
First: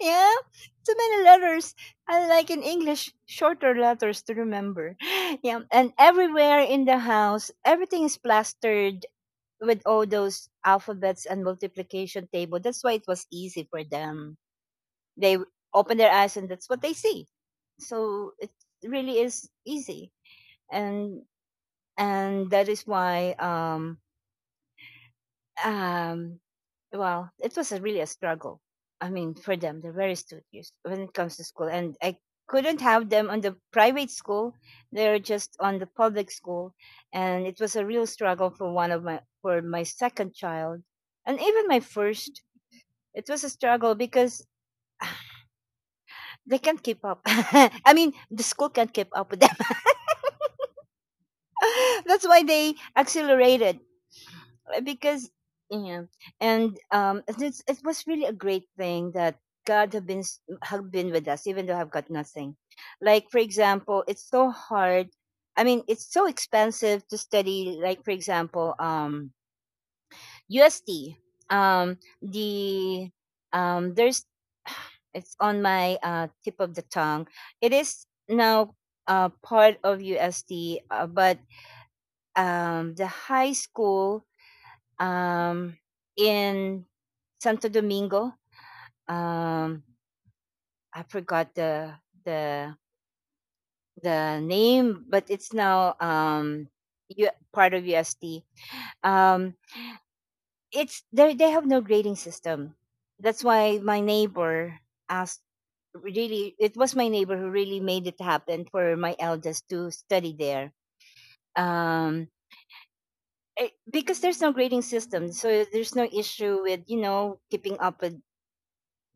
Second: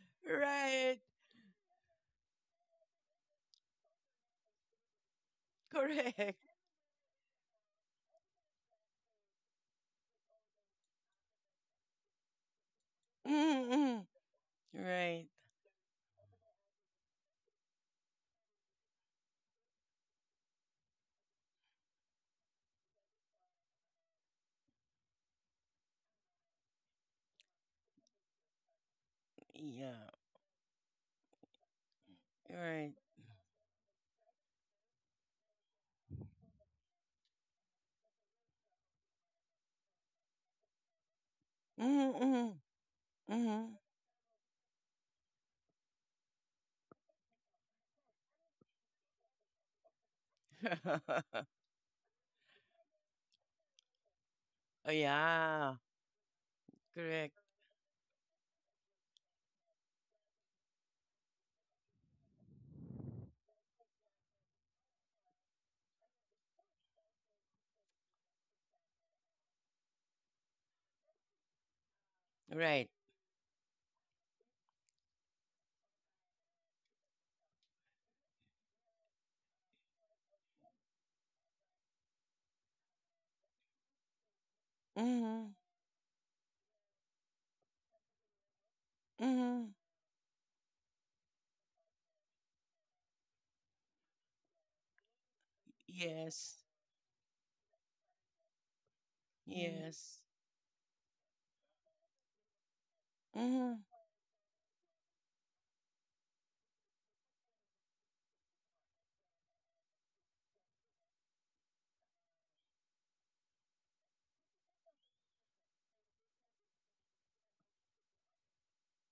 Yeah, so Right. many letters. I like in English, shorter letters to remember. Yeah, and Correct. everywhere in the house, everything is plastered with all those alphabets and multiplication table. That's why it was easy for Mm-hmm. them. Right. They w- open their eyes and that's what they see. So it really is easy, and and that is why um well, it was a, really a struggle. I mean, for them, they're Yeah. very studious when it comes to school, and I couldn't Right. have them on the private school. They're just on the public school, and it was a real struggle for one of my for my second child, and even my first. Mm-hmm. It was a Mm-hmm. struggle because they can't keep up. I mean, the school can't keep up with them. That's why they accelerated Oh, because yeah. yeah and Correct. it was really a great thing that God have been with us even though I've got nothing. Like for example, it's so hard. I mean, it's so expensive to study. Like for example, USD, um Right. the there's it's on my tip of the tongue. It is now part of USD, but the high school, Mm-hmm. um, in Santo Domingo, Mm-hmm. um, I forgot the the name, but it's now Yes. U- part of UST. Um, Yes. it's they have no grading system. That's why Mm-hmm. my neighbor asked. Really, it was my neighbor who really made it happen for my eldest to study there. Um, because there's no grading system, so there's no issue with you know keeping up with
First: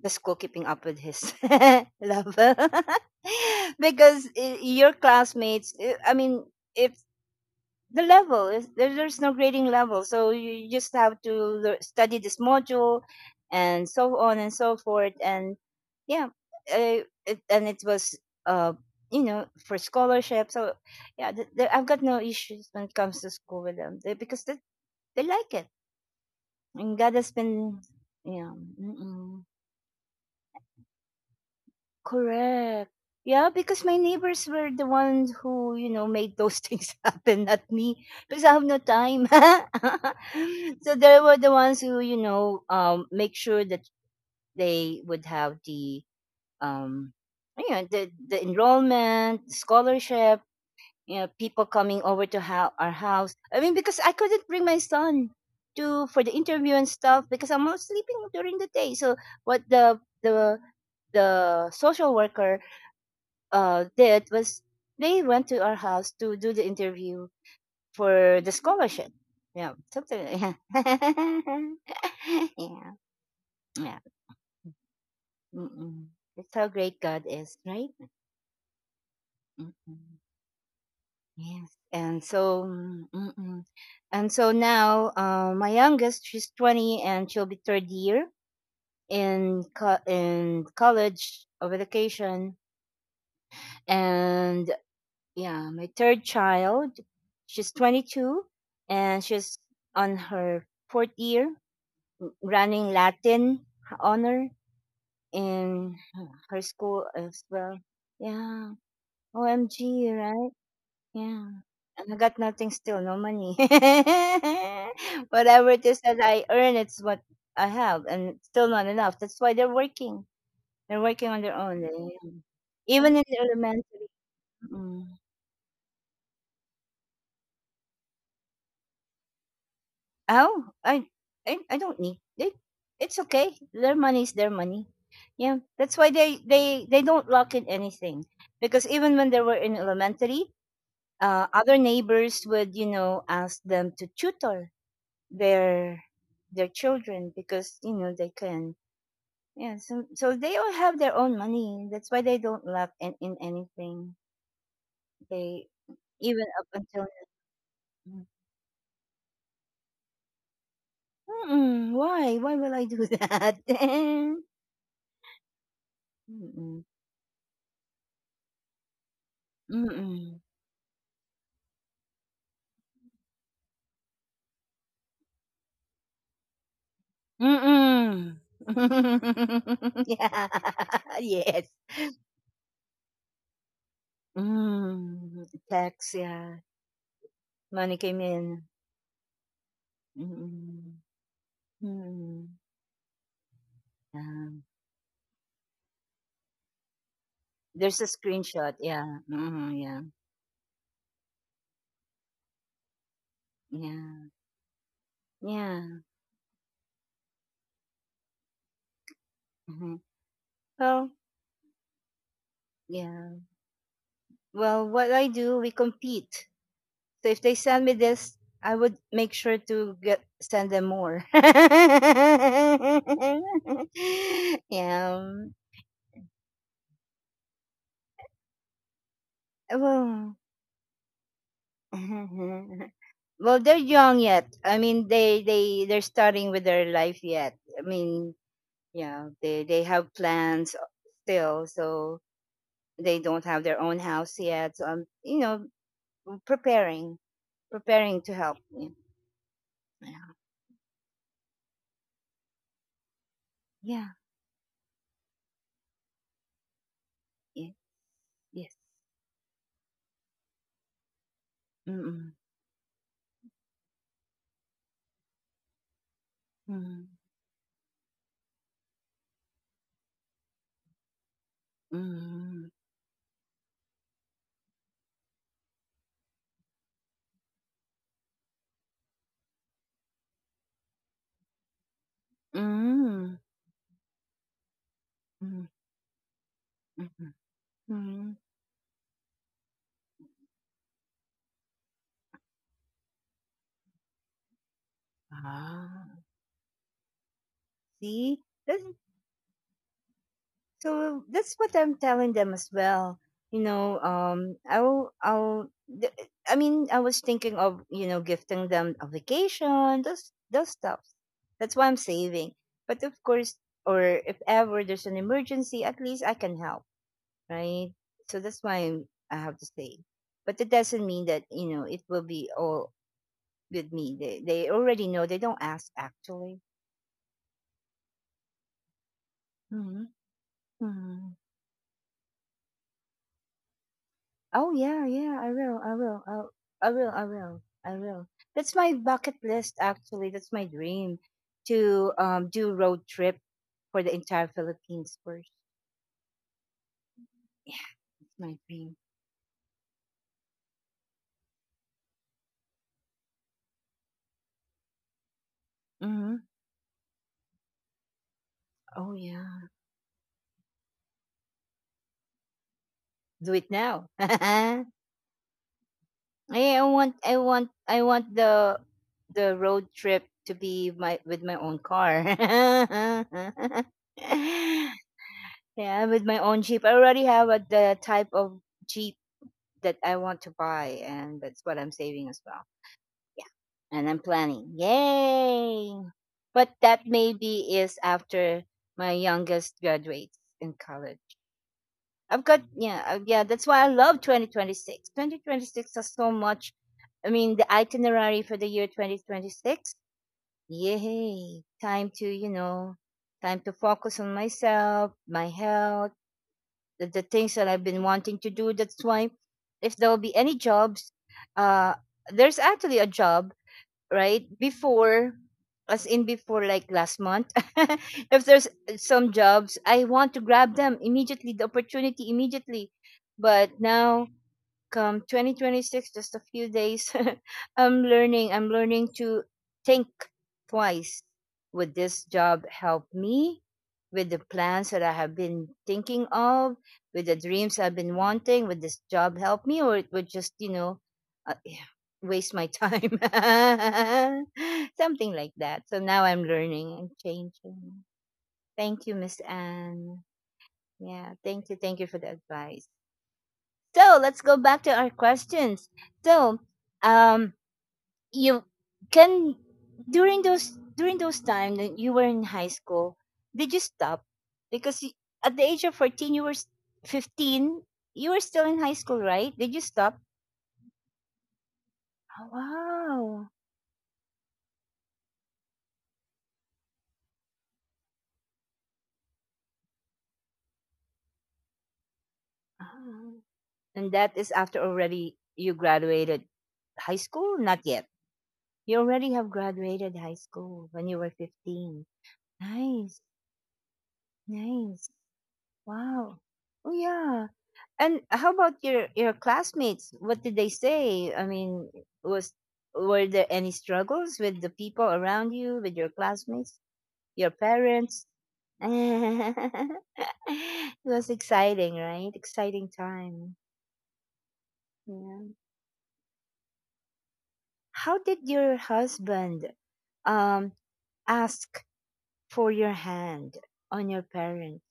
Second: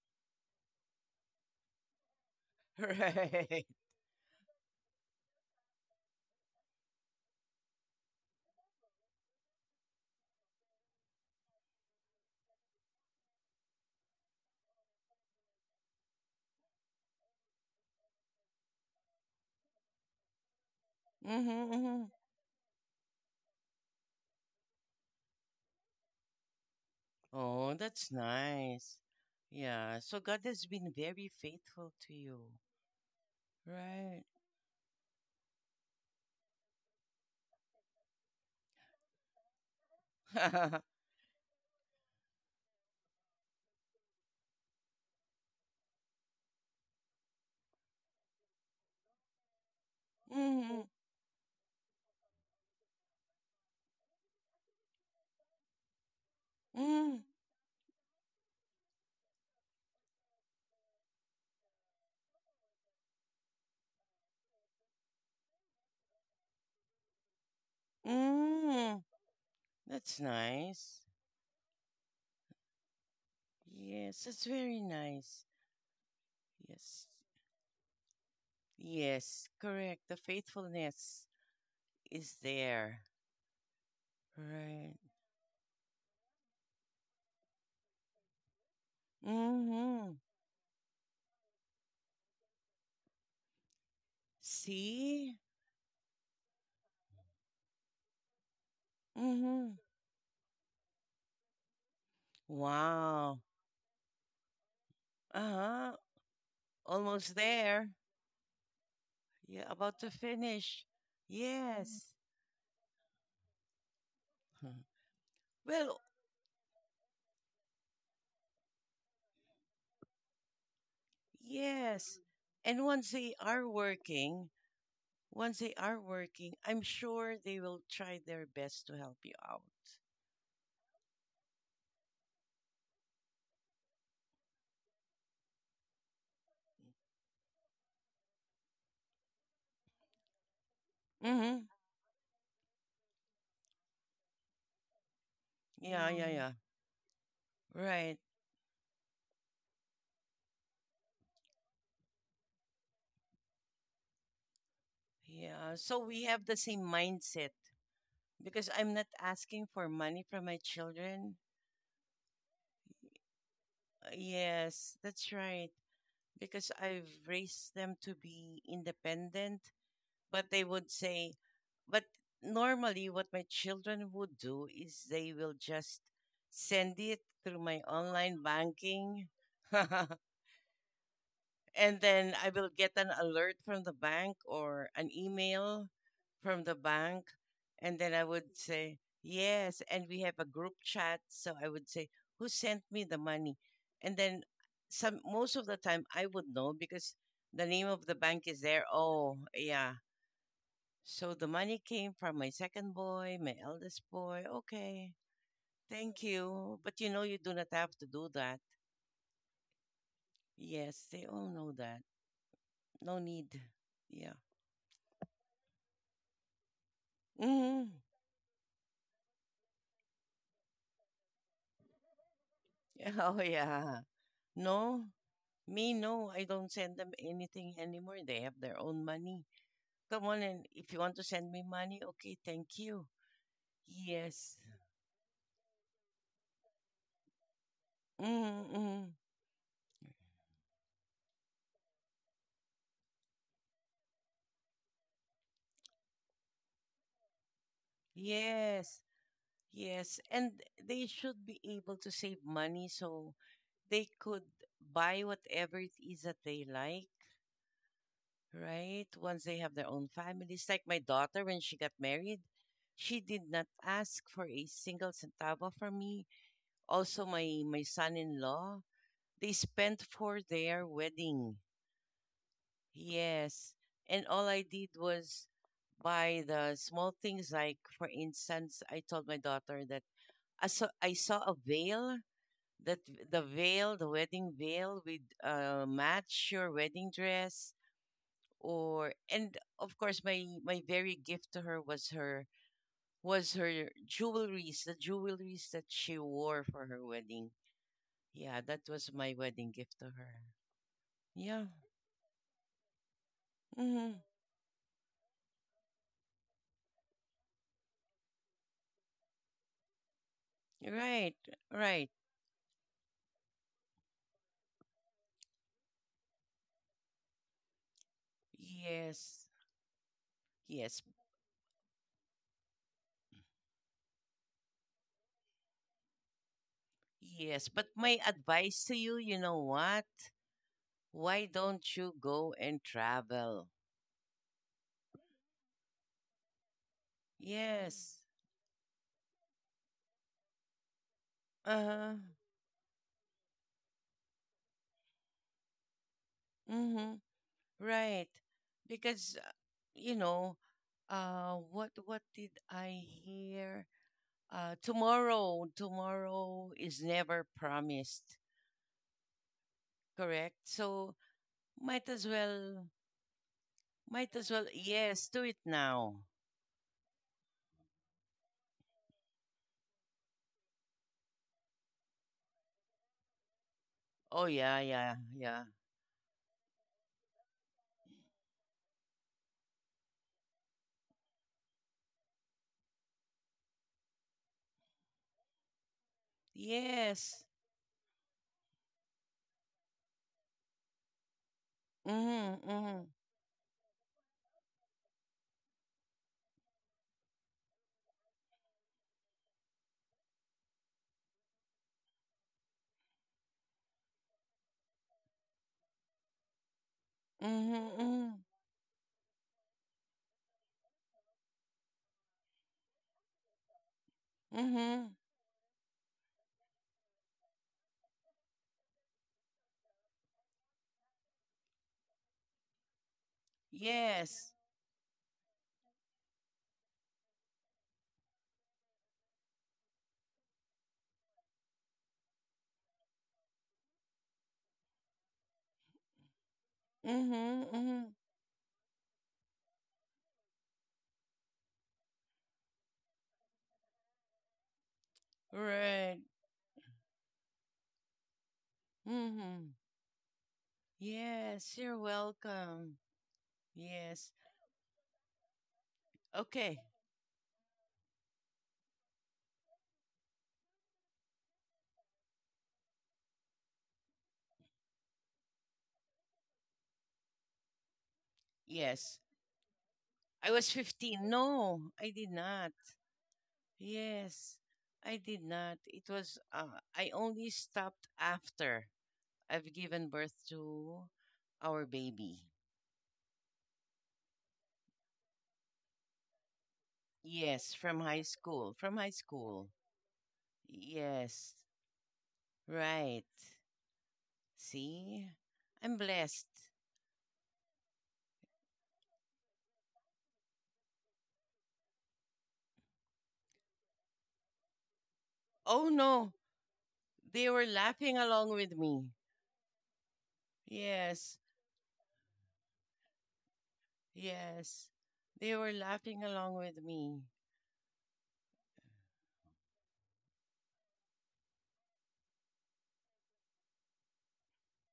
the school keeping up with his level Right. because your classmates I mean if the level is there, there's no grading level, so you just have to study this module and so on and so forth. And yeah uh, it, and it was, uh you know, for scholarship. So yeah, Mm-hmm, I've got mm-hmm. no issues when it comes to school with them. They, they like it, and God has Oh, been, that's yeah. nice. Mm-mm. Yeah. So God has been very faithful to you. Correct. Yeah, because my Right. neighbors were the ones who, you know, made those things happen, not me, because I have no time. Mm-hmm. So they were the ones who, you know, make sure that they would have um, you know, the enrollment, scholarship, you know, people coming over to our house. I mean, because I couldn't bring my son to for the interview and Mm-hmm. stuff because I'm not sleeping during the day. So what the social worker, did was they went to our house to do the interview for the Mm-hmm. scholarship. Yeah, That's something. nice. Yeah, yeah. Yeah. Yes, that's very nice. Mm-mm. That's how great Yes. God is, right? Yes, correct. The Mm-mm. faithfulness Yes. And is so, there. Mm-mm. And so Right. now, my youngest, she's 20, and she'll be third year Mm-hmm. in college of education, and See? yeah, my third child. She's 22 and she's Mm-hmm. on her fourth year running Wow. Latin honor Uh-huh. in her school Almost as well. there. Yeah. Yeah, about to OMG, right? finish. Yeah. Yes. And I got nothing still, no money. Whatever it Well, is that I earn, it's what I have, and it's still not enough. That's why they're working. They're working on their own. They, yes. And once even in they the are elementary. working, Mm. I'm sure they will try their best to help you out. Oh, I don't need it. It's okay. Their money is their money. Yeah, that's why they don't lock in anything because even when they were in elementary, Mm-hmm. other neighbors would you know ask them to tutor their Yeah, yeah, mm, yeah. their children because you know Right. they can. Yeah, so so they all have their own money. That's why they don't lock in anything. They Yeah. So we have even the up same until mindset because I'm not asking for money from my children. mm-mm, why will I do that? Yes, that's right. Because Mm-mm. I've raised them to be independent, Mm. but they would say, but normally what my children would do is they will just send it through my Mm. online banking. Yeah. Yes. And then I will get an alert from the bank or an Hmm, email tax, yeah. from the bank. And Money then I came would in. say, yes. And we have a group Mm. chat. So I would say, who Mm. sent me the money? And then, Yeah. some most of the time I would know because the name There's of a the bank is screenshot, there. yeah. Oh, Mm, yeah. yeah. So the money came from my second boy, my eldest Yeah. boy. Okay, Yeah. thank you. But you know, you do not have to do that. Mhm. Yes, Well, they all know that. No yeah. need. Yeah. Well, what I do, we compete. So if they send Mm-hmm. me this, I would make sure to get send them more. Oh, yeah. No, Yeah. me, no. I don't send them anything anymore. They have their own money. Come Well, on, and if you want to send me money, mhm, okay, mhm, thank mhm. you. Well, they're young yet. Yes. I mean, they're starting with their life yet. I mean, Mm-hmm, mm-hmm, yeah, they have plans still, so they don't have their own house yet. So I'm, you know, preparing, preparing to help. Yeah, yes. Yes. And they should be able to save money so they yeah, could buy whatever it is that they like, yeah, yes, yes. right? Once they have their own families. Like my daughter, when she got Mm, married, she did not ask for a single centavo from me. mm, Also, my son in law, they spent for their wedding. mm, Yes. And all I did was buy the small things. Like, for instance, I told my daughter that I saw a veil, mm, the veil, the wedding veil with mm, mm, match your wedding mm, dress, mm. or and of course my very gift to her was her was her jewelries, the jewelries that she Ah, wore for her wedding. see. Yeah, that That's was my wedding gift to her. so that's Yeah. what I'm telling them as well. You know, Mm-hmm. I mean, I was thinking of you know gifting them a vacation, those stuff. Right. That's why I'm Right. saving. But of course, or if ever there's an emergency, at least I can help, right? So that's why I Yes. have to save. But it Yes. doesn't mean that you know it will be all with me. They already know. They don't ask actually. Yes. But my advice to you, you know what? Mm-hmm. Mm-hmm. Why don't you go and travel? Mm. Oh yeah, yeah, I will, I'll, I will, I will, I Yes. will. That's my bucket list actually. That's my dream Uh to huh. Do road trip for the entire Philippines first. Mm hmm. Yeah, Right. that's my dream. Because you know, what did I hear? Tomorrow, Mm-hmm. tomorrow is never promised, Oh yeah, correct? So might as well, do it now. Yes, do it now. I want the road trip to be my with my own car. Oh yeah, yeah, yeah. Yeah, with my own Jeep. I already have the type of Jeep that I want to buy, and that's what I'm saving as well. Yeah, and I'm planning. Yay! But that Yes. maybe is after my youngest graduates in college. I've got Mm-hmm. Mm-hmm. yeah, yeah. That's why I love 2026. 2026 has so much. I mean, the itinerary for the year 2026. Yay! Time to you know, time to focus on myself, my health, the things that I've Mm-hmm. been Mm-hmm. wanting to do. That's why if there will be any jobs, uh, there's actually a job right Mm-hmm. before, as in before like last month. If there's some jobs, I want to grab them immediately, the opportunity immediately. But now Yes. come 2026, just a few days, I'm learning to think twice. Would this job help me with the plans that I have been thinking of, with the Mm-hmm. dreams I've Mm-hmm. been wanting? Would this job help me, or it would just you know, uh, waste my time. Something like that. So Right. now I'm learning and changing. Thank you, Miss Mm-hmm. Anne. Yeah, thank Yes, you. you're Thank you for the advice. welcome. So Yes. let's go back to our questions. So, Okay. um, you can during those time that you were in high school, did you stop? Because you, at the age of 14, you were 15. You were still in high Yes. school, right? Did you stop? I was 15. No, I did Oh, not. wow. Yes, I did not. It was, I only stopped after I've given birth to our baby. Ah. And that is after already you graduated high school? Yes, Not from yet. high school. From You high already have school. graduated high school when you were Yes, 15. Nice. right. Nice. See, I'm Wow. blessed. Oh yeah. And how about your classmates? What did they say? I mean, was were there any struggles with the people around you, Oh with your no, classmates, they your were laughing parents? along with me. It was Yes, exciting, right? Exciting time. yes, Yeah. they were laughing along with me. How did your husband um ask for your hand on your parents?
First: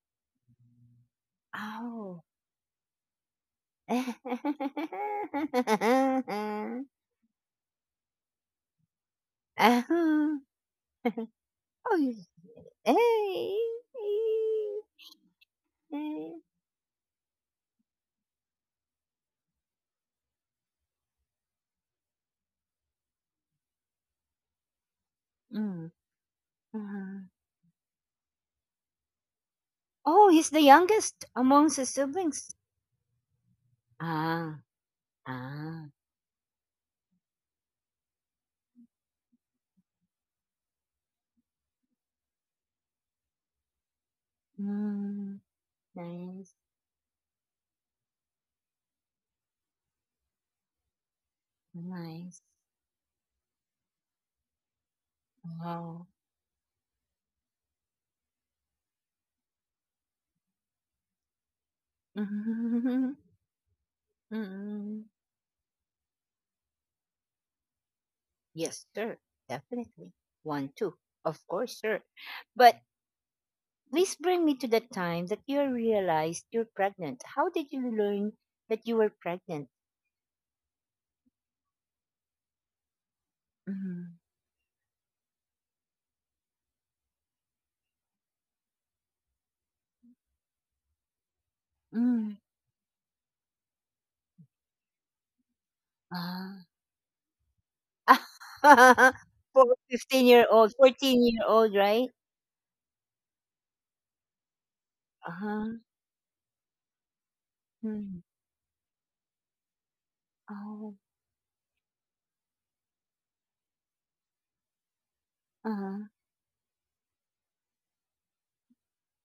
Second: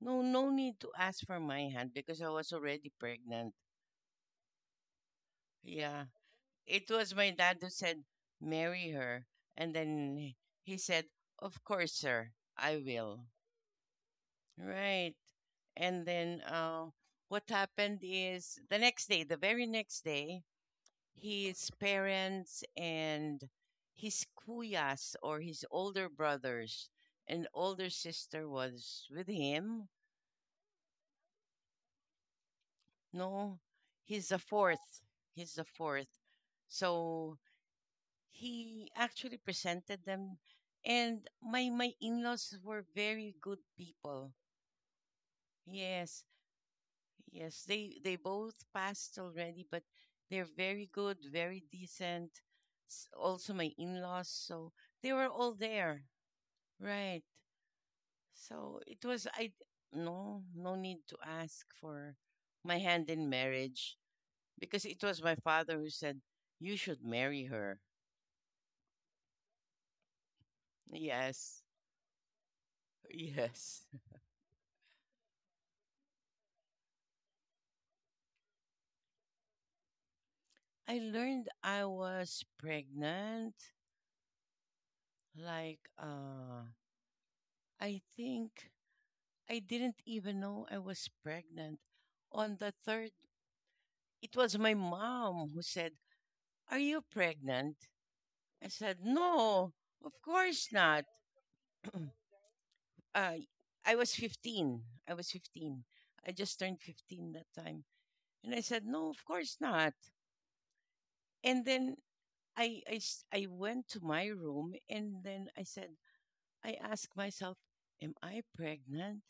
No, no need to ask for my hand because Oh. I was already pregnant. Yeah. Oh. It was my dad who said, marry her. And then Oh. he said, of course, You- sir, I will. eh. Right. And then what happened is the next day, the very next day, his parents and his kuyas or his Mm, older brothers huh. and older sister was with him. Oh, he's the youngest amongst his siblings. No, he's the Ah, fourth. He's the ah. fourth. So he actually presented them, and my in-laws were very good people. Mm, Yes, nice, yes, they both passed already, but they're very good, very nice. decent. S- also, my in-laws, so they were all there, Wow. right? So it was I, no no need to ask for my hand Mm. in marriage, because it was my father who said, You should marry her. Yes, sir. Definitely. One, two. Of Yes, course, sir. But yes. please bring me to the time that you realized you're pregnant. How did you learn that you were pregnant? I learned I was pregnant. Mm-hmm. Like, I think I didn't even know I was pregnant. Mm. On the third, it was my mom who said, Ah. Are you pregnant? I said, No, For of 15 year course old, not. 14-year-old, uh, right? I was 15. I was 15. Uh-huh. I just turned 15 that time. Mm. And I said, No, of course not. Oh, And then I went to my room and then I said, uh-huh. I asked myself, am I pregnant?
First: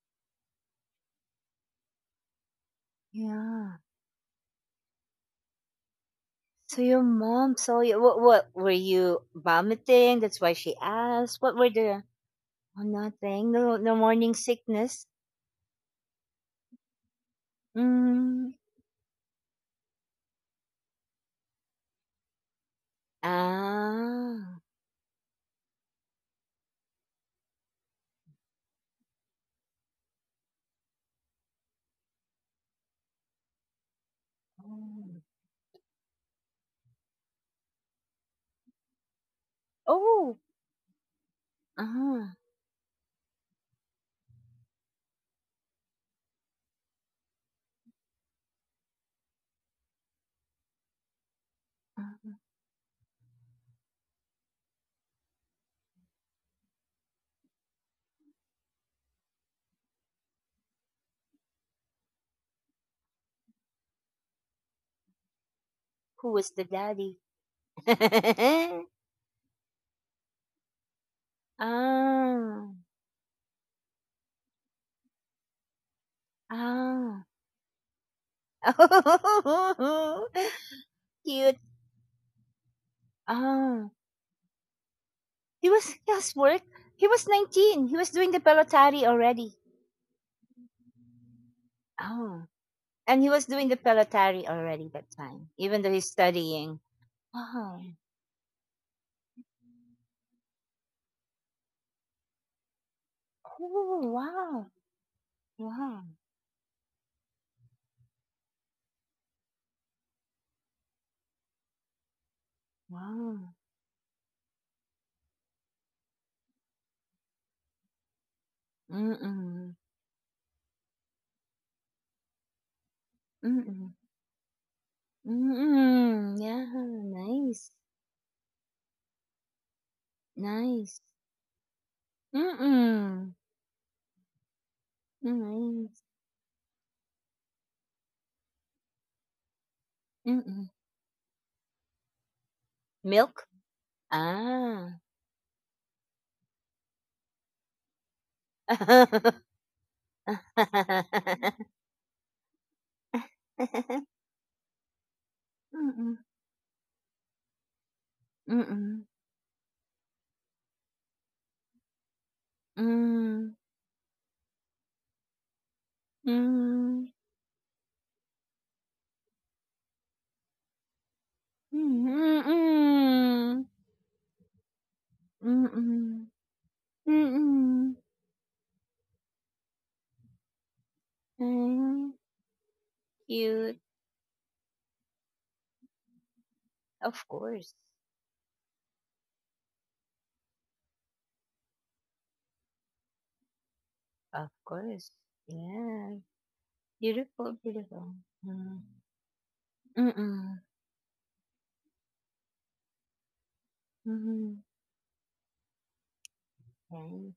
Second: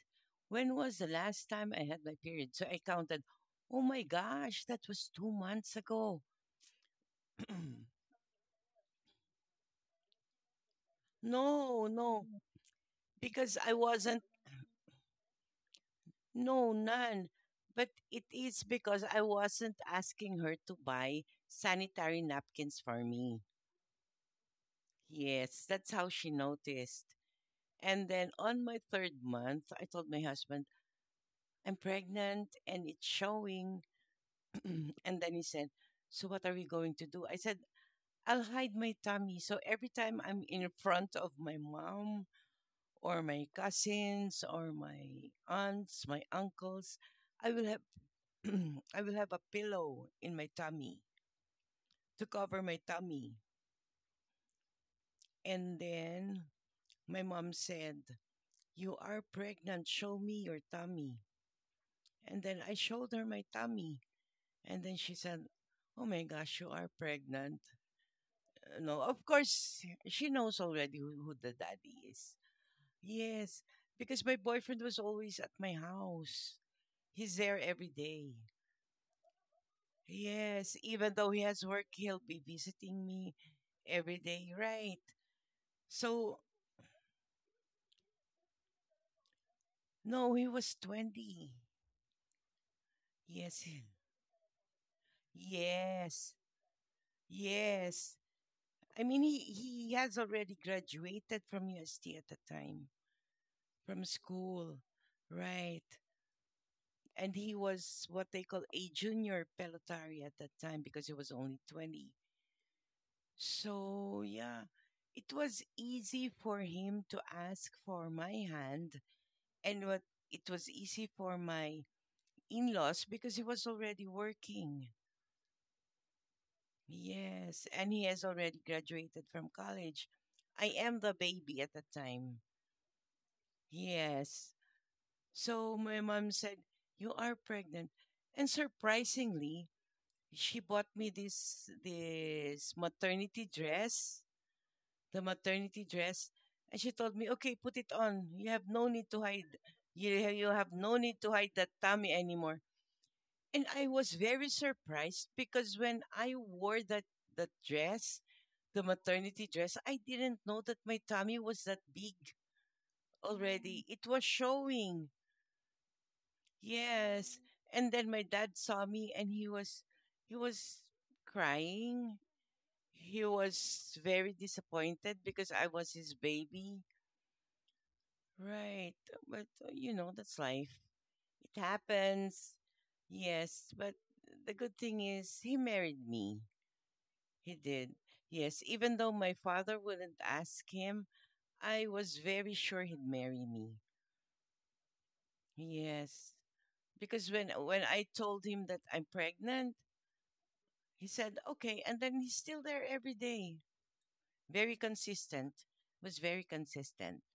When was the last time I had my period? So I counted, Yeah. oh my gosh, that was 2 months ago. So your mom saw you. What were you vomiting? That's why she asked. What were No, the, no, oh, nothing. because I No, no wasn't, morning sickness. no, none. But it Mm. is because I wasn't asking her to buy sanitary napkins for me. Ah. Yes, that's how she noticed. And then on my third month, I told my husband, I'm pregnant and it's showing. Mm. And then he said, So what are we going to do? I said, I'll hide my tummy. So every time Oh. I'm in front of my Uh-huh, mom or my cousins or my aunts, my uncles, I will have, I will have a pillow in my tummy to uh, cover my tummy. And then my mom said, You are pregnant, show me your tummy. And then I showed her my tummy. And then she said, Oh my who was gosh, the you are daddy? pregnant. No, of course, she knows already who the daddy is. Ah, Yes, because my boyfriend was always at my house. ah. He's there every day. Yes, even though he Cute. has work, he'll be visiting me Ah, every day, right? he was he has So, work. He was 19. He was doing the pelotari already. no, he was 20. Oh, and he was doing Yes, the pelotari already that time, even though he's yes, studying. Wow. yes. I mean, he has already graduated from UST at the time, Oh, from wow. school. Right. Wow. And he was what they call a junior pelotari at that time because he was only 20. Wow. So, yeah, it was easy for him to ask for my hand. Mm-mm. And what it was easy for my in laws because he was Mm-mm. already working. Mm, mm, yeah, nice, Yes. And he has already graduated from college. I nice. am the baby at the time. Mm, Yes. So nice. my mom said, "You are pregnant." And surprisingly, she Mm. bought me this Milk? maternity dress, Ah. the maternity dress, and she told me, "Okay, put it on. You have no need to hide. You have no need to hide that tummy anymore." And I was very surprised because when Mm, I wore that dress, the mm, maternity dress, I didn't know that my tummy was that big mm, already. It was showing. mm, Yes. And then my dad saw me and he was crying. mm, He was very disappointed because mm, I was his mm. baby. Right. But you know, that's life. It Mm, happens. Yes, cute. but the good thing is he married me. Of He course. did. Yes, even though my father wouldn't ask him, I was very sure he'd marry me. Of course. Yeah. Yes. Because when Beautiful, when I beautiful. told him Mm, that I'm pregnant, he said, okay. And then he's still there every day. mm, Very consistent. Was very consistent. mm.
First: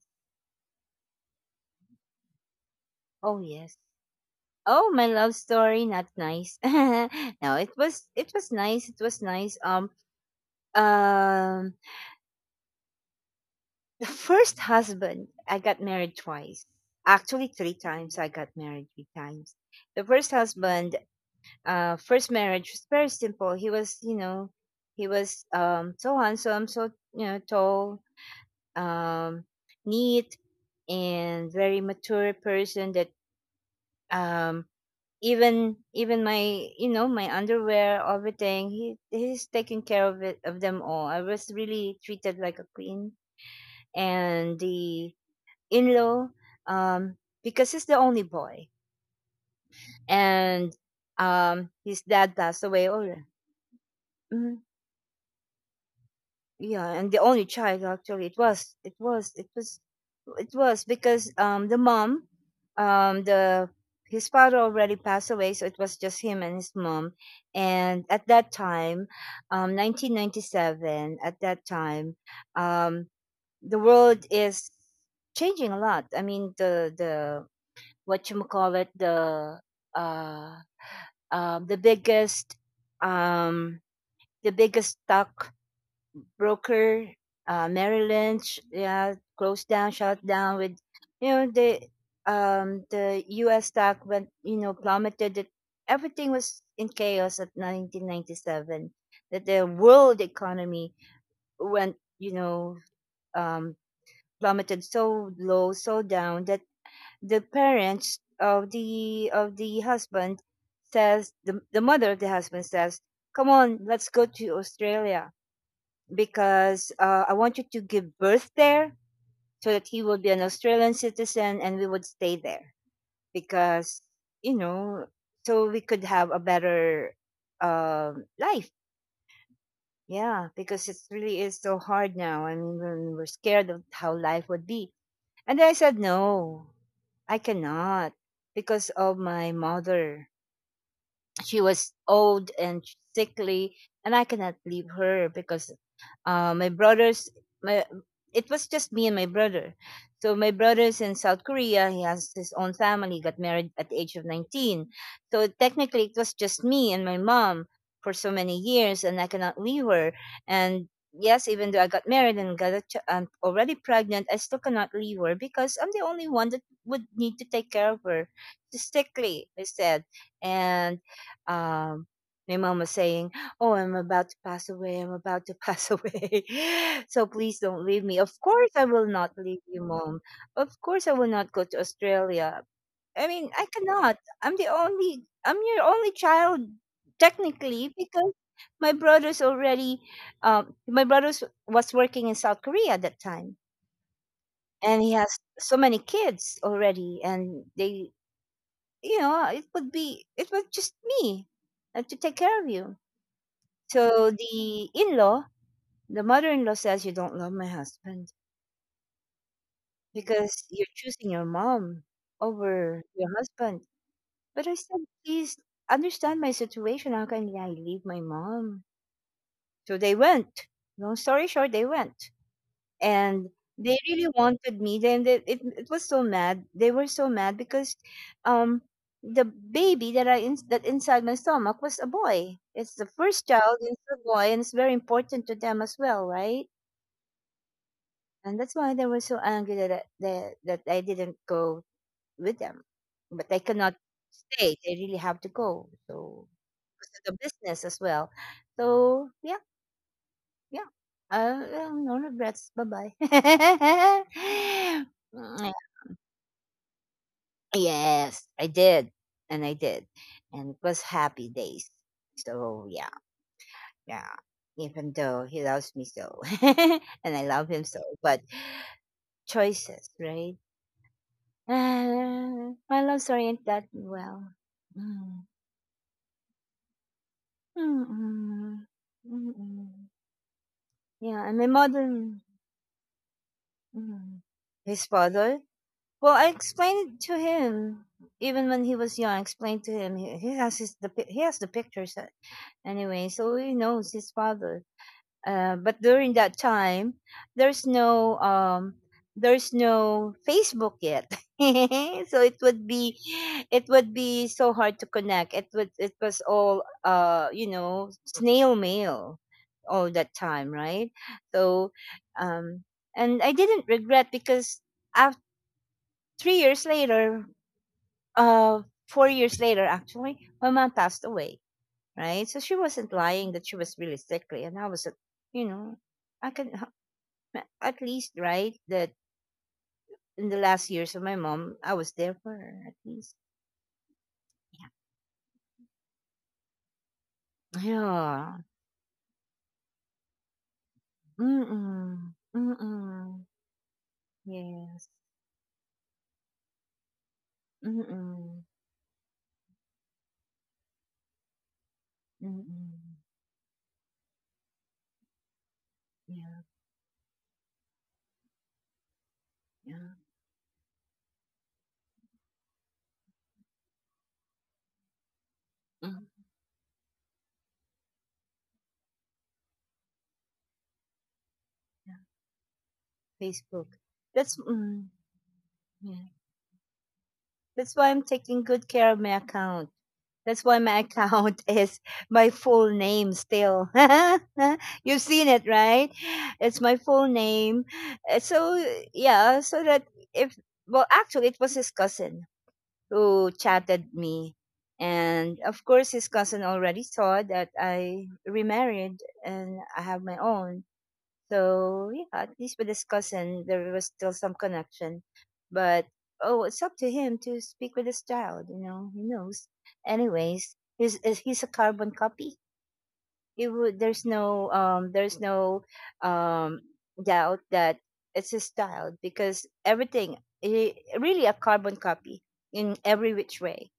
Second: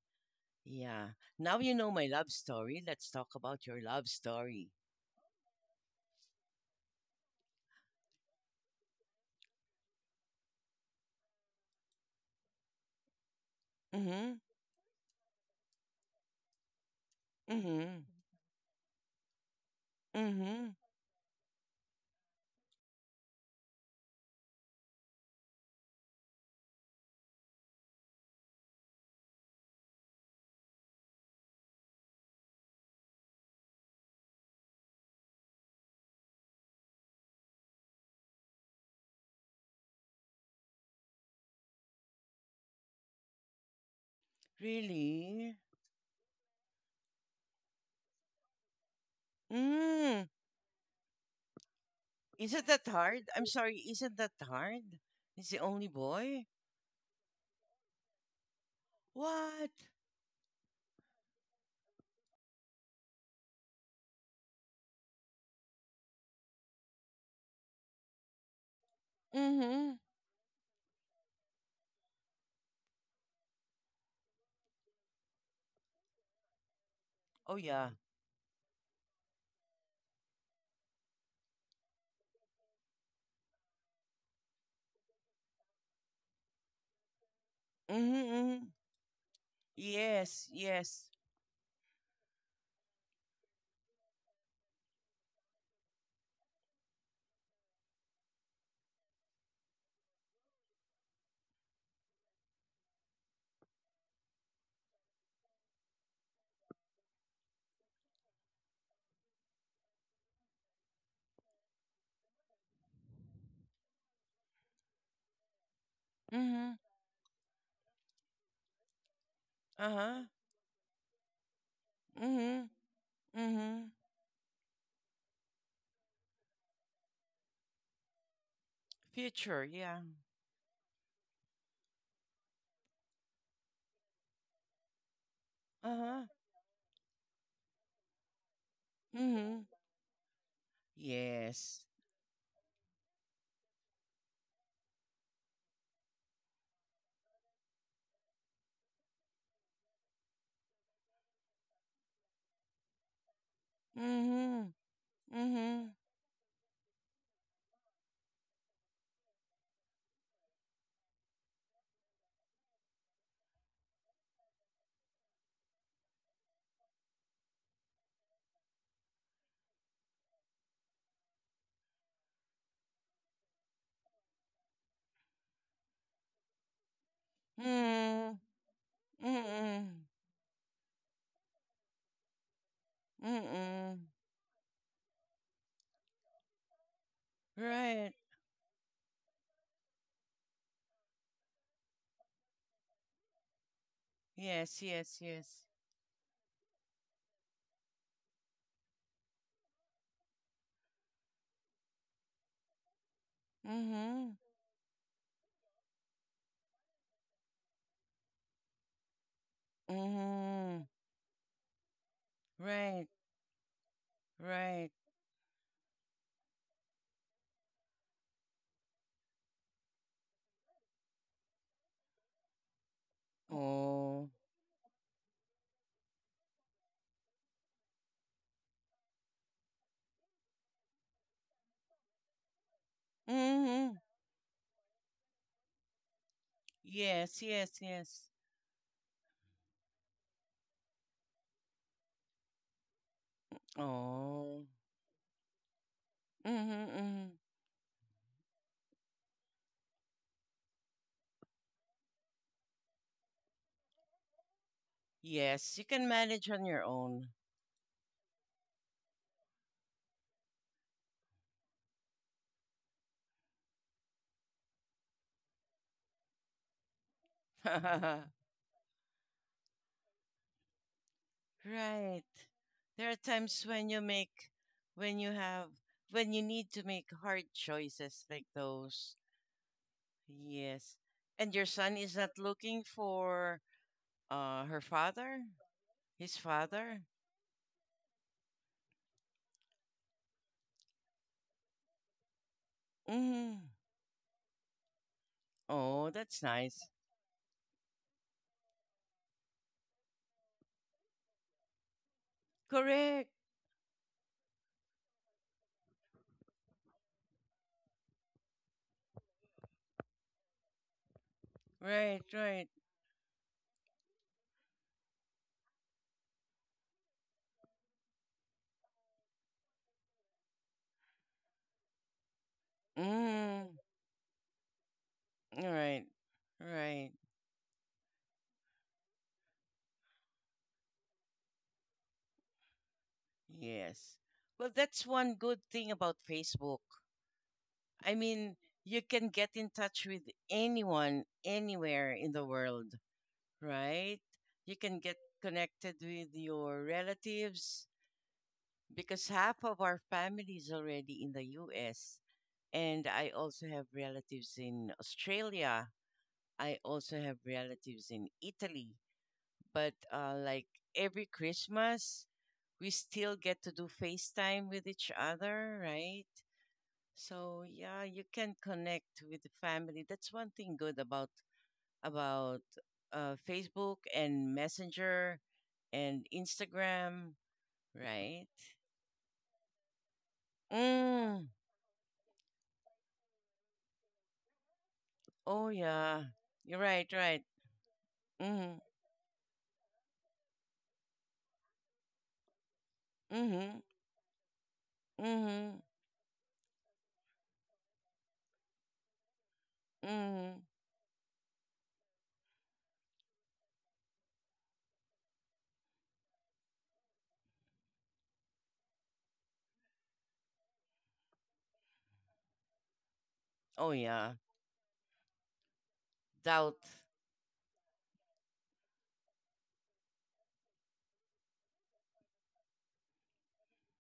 Yeah. Now you know my love story. Let's talk Oh about yes. your love story. Oh, my love story, not nice. No, it was nice. It was nice. Um, the Mm-hmm. first husband, I got married twice. Actually, three Mm-hmm. times. I got married three times. The first Mm-hmm. husband, first marriage was very simple. He was, you know, he was so handsome, so you know, tall, um, neat, and very mature person that um even my you know my underwear, everything, he's taking care of it of them all. I was really treated like a queen. And the Really? in-law, um because he's the only boy, Mm. and his dad passed Isn't that away, oh yeah. hard? I'm sorry, isn't that Mm-hmm. hard? He's the only boy? Yeah, and the only child actually. What? It was because the mom, the his father already passed away, so it was just him and his mom. And at that time, Mm-hmm. 1997, at that time, um the world is changing a lot. I mean, the Oh yeah. what you call it uh the biggest, um the biggest stock broker, Merrill Mm-hmm. Lynch, Mm-hmm. yeah, closed down, shut Yes, down with, yes. you know, the U.S. stock went, you know, plummeted. It, everything was in chaos at 1997. That the world economy went, you know, um, plummeted so low, so down that the parents of the of the husband the mother of the husband says, "Come on, let's go to Australia." Mm-hmm. Because I want you to give birth there so that he will Uh-huh. be an Australian citizen and we would stay Mm-hmm. there Mm-hmm. because, you know, so we could have a better life. Future, yeah. Yeah, because it really is so hard now. I mean, when we're scared of how life would be. And then I said, Uh-huh. no, I cannot because of my Mm-hmm. mother. She Yes. was old and sickly, and I cannot leave her because uh, my brothers, my, it was just me and my brother. So my brother's in South Korea. He has his own family. Got married at the age of Mhm. 19. So Mhm. technically, it was just me and my mom for so many years, and I cannot leave her. And yes, even though I got married and got a I'm already pregnant, I still cannot leave her because I'm the only one that would need to take care of her. She's sickly, I said, and um, my mom was saying, "Oh, I'm about to pass away. I'm about to pass away. So please don't leave me." Of Mhm. course, I will not leave you, Mhm. mom. Of course, I will not go to Australia. I mean, I Mhm. cannot. I'm your only child, technically, Right. because my brother's already, my brother's was working in South Korea at that time. Yes, And he yes, has yes. so many kids already. And they, you know, it would be, it was just me to take care of you. So Mhm. The mother in law says you don't love my husband because you're Mhm. choosing your mom over Right. your husband. But I Right. said, please understand my situation. How can I leave my mom? So they went. Long story short, they went. And they really Oh. wanted me. It was so mad. They were so mad because um, the baby that inside my stomach was a boy. It's the first child, Mhm. it's a boy, and it's very important to them as well, right? Yes, yes, yes. And that's why they were so angry that I didn't go with them. But I cannot Oh. stay. They really have to go. So Mhm. because of the Mhm. business as well. So yeah, yeah. No regrets. Bye bye. Yes, you can manage on your own. Yes, I did, and it was happy days. So yeah, yeah. Even though he loves me so, and I love him so, but choices, right? Right. My There are loves times aren't that when you make well. when you Hmm. have when you need to make hard choices like Mm. those. Mm. Yes. Yeah, And and your my son mother is not mm, looking for mm, her his father? father? Well, His I father? explained it to him even when he was young. I explained to him he has he has the pictures, anyway, so Mm. he knows his father. But Oh, during that's that nice. time, there's no um, there's no Facebook yet, so it would be, Correct. it would be so hard to connect. It was all you know, snail mail all that time, right? So, Right, right. um, and I didn't regret because after three years later, uh, 4 years later actually, my mom passed away. Right, so she wasn't lying that she Mm. was really sickly, and I was, you know, Right. I can. Right. At least, right? That in the last years of my mom, I was there for her at least. Yes. Well, Yeah. that's one good thing about Facebook. I mean, Yeah. you can get in touch with anyone anywhere in Mm-mm. the world, Mm-mm. right? You can Yes. get connected with your relatives, Mm-mm. because half of our family is already in the US. And Mm-mm. I also have relatives in Australia. Yeah. I also have relatives in Italy. But Yeah. Like every Christmas, we still get to do FaceTime with each other, right? Mm. So yeah, you can connect with the family. That's one thing good about Yeah. about Facebook. Facebook and That's mm, Messenger and yeah. Instagram, That's why I'm right? taking good care of my account. That's why my Mm. account is my full name still. You've seen Oh it, right? yeah, you're It's my right, full right. name. So, Mhm, yeah, so that if, well, actually, it was his cousin who mhm, chatted me. And mhm, of course, his cousin already saw that I remarried and I have my mhm. own. So yeah, at least with his cousin, there was still some connection. But oh, it's up to him to speak with his child. You know, he knows. Anyways, he's a carbon copy. Oh There's yeah, no there's no doubt. um doubt that it's his child because everything he really a carbon copy in every which way.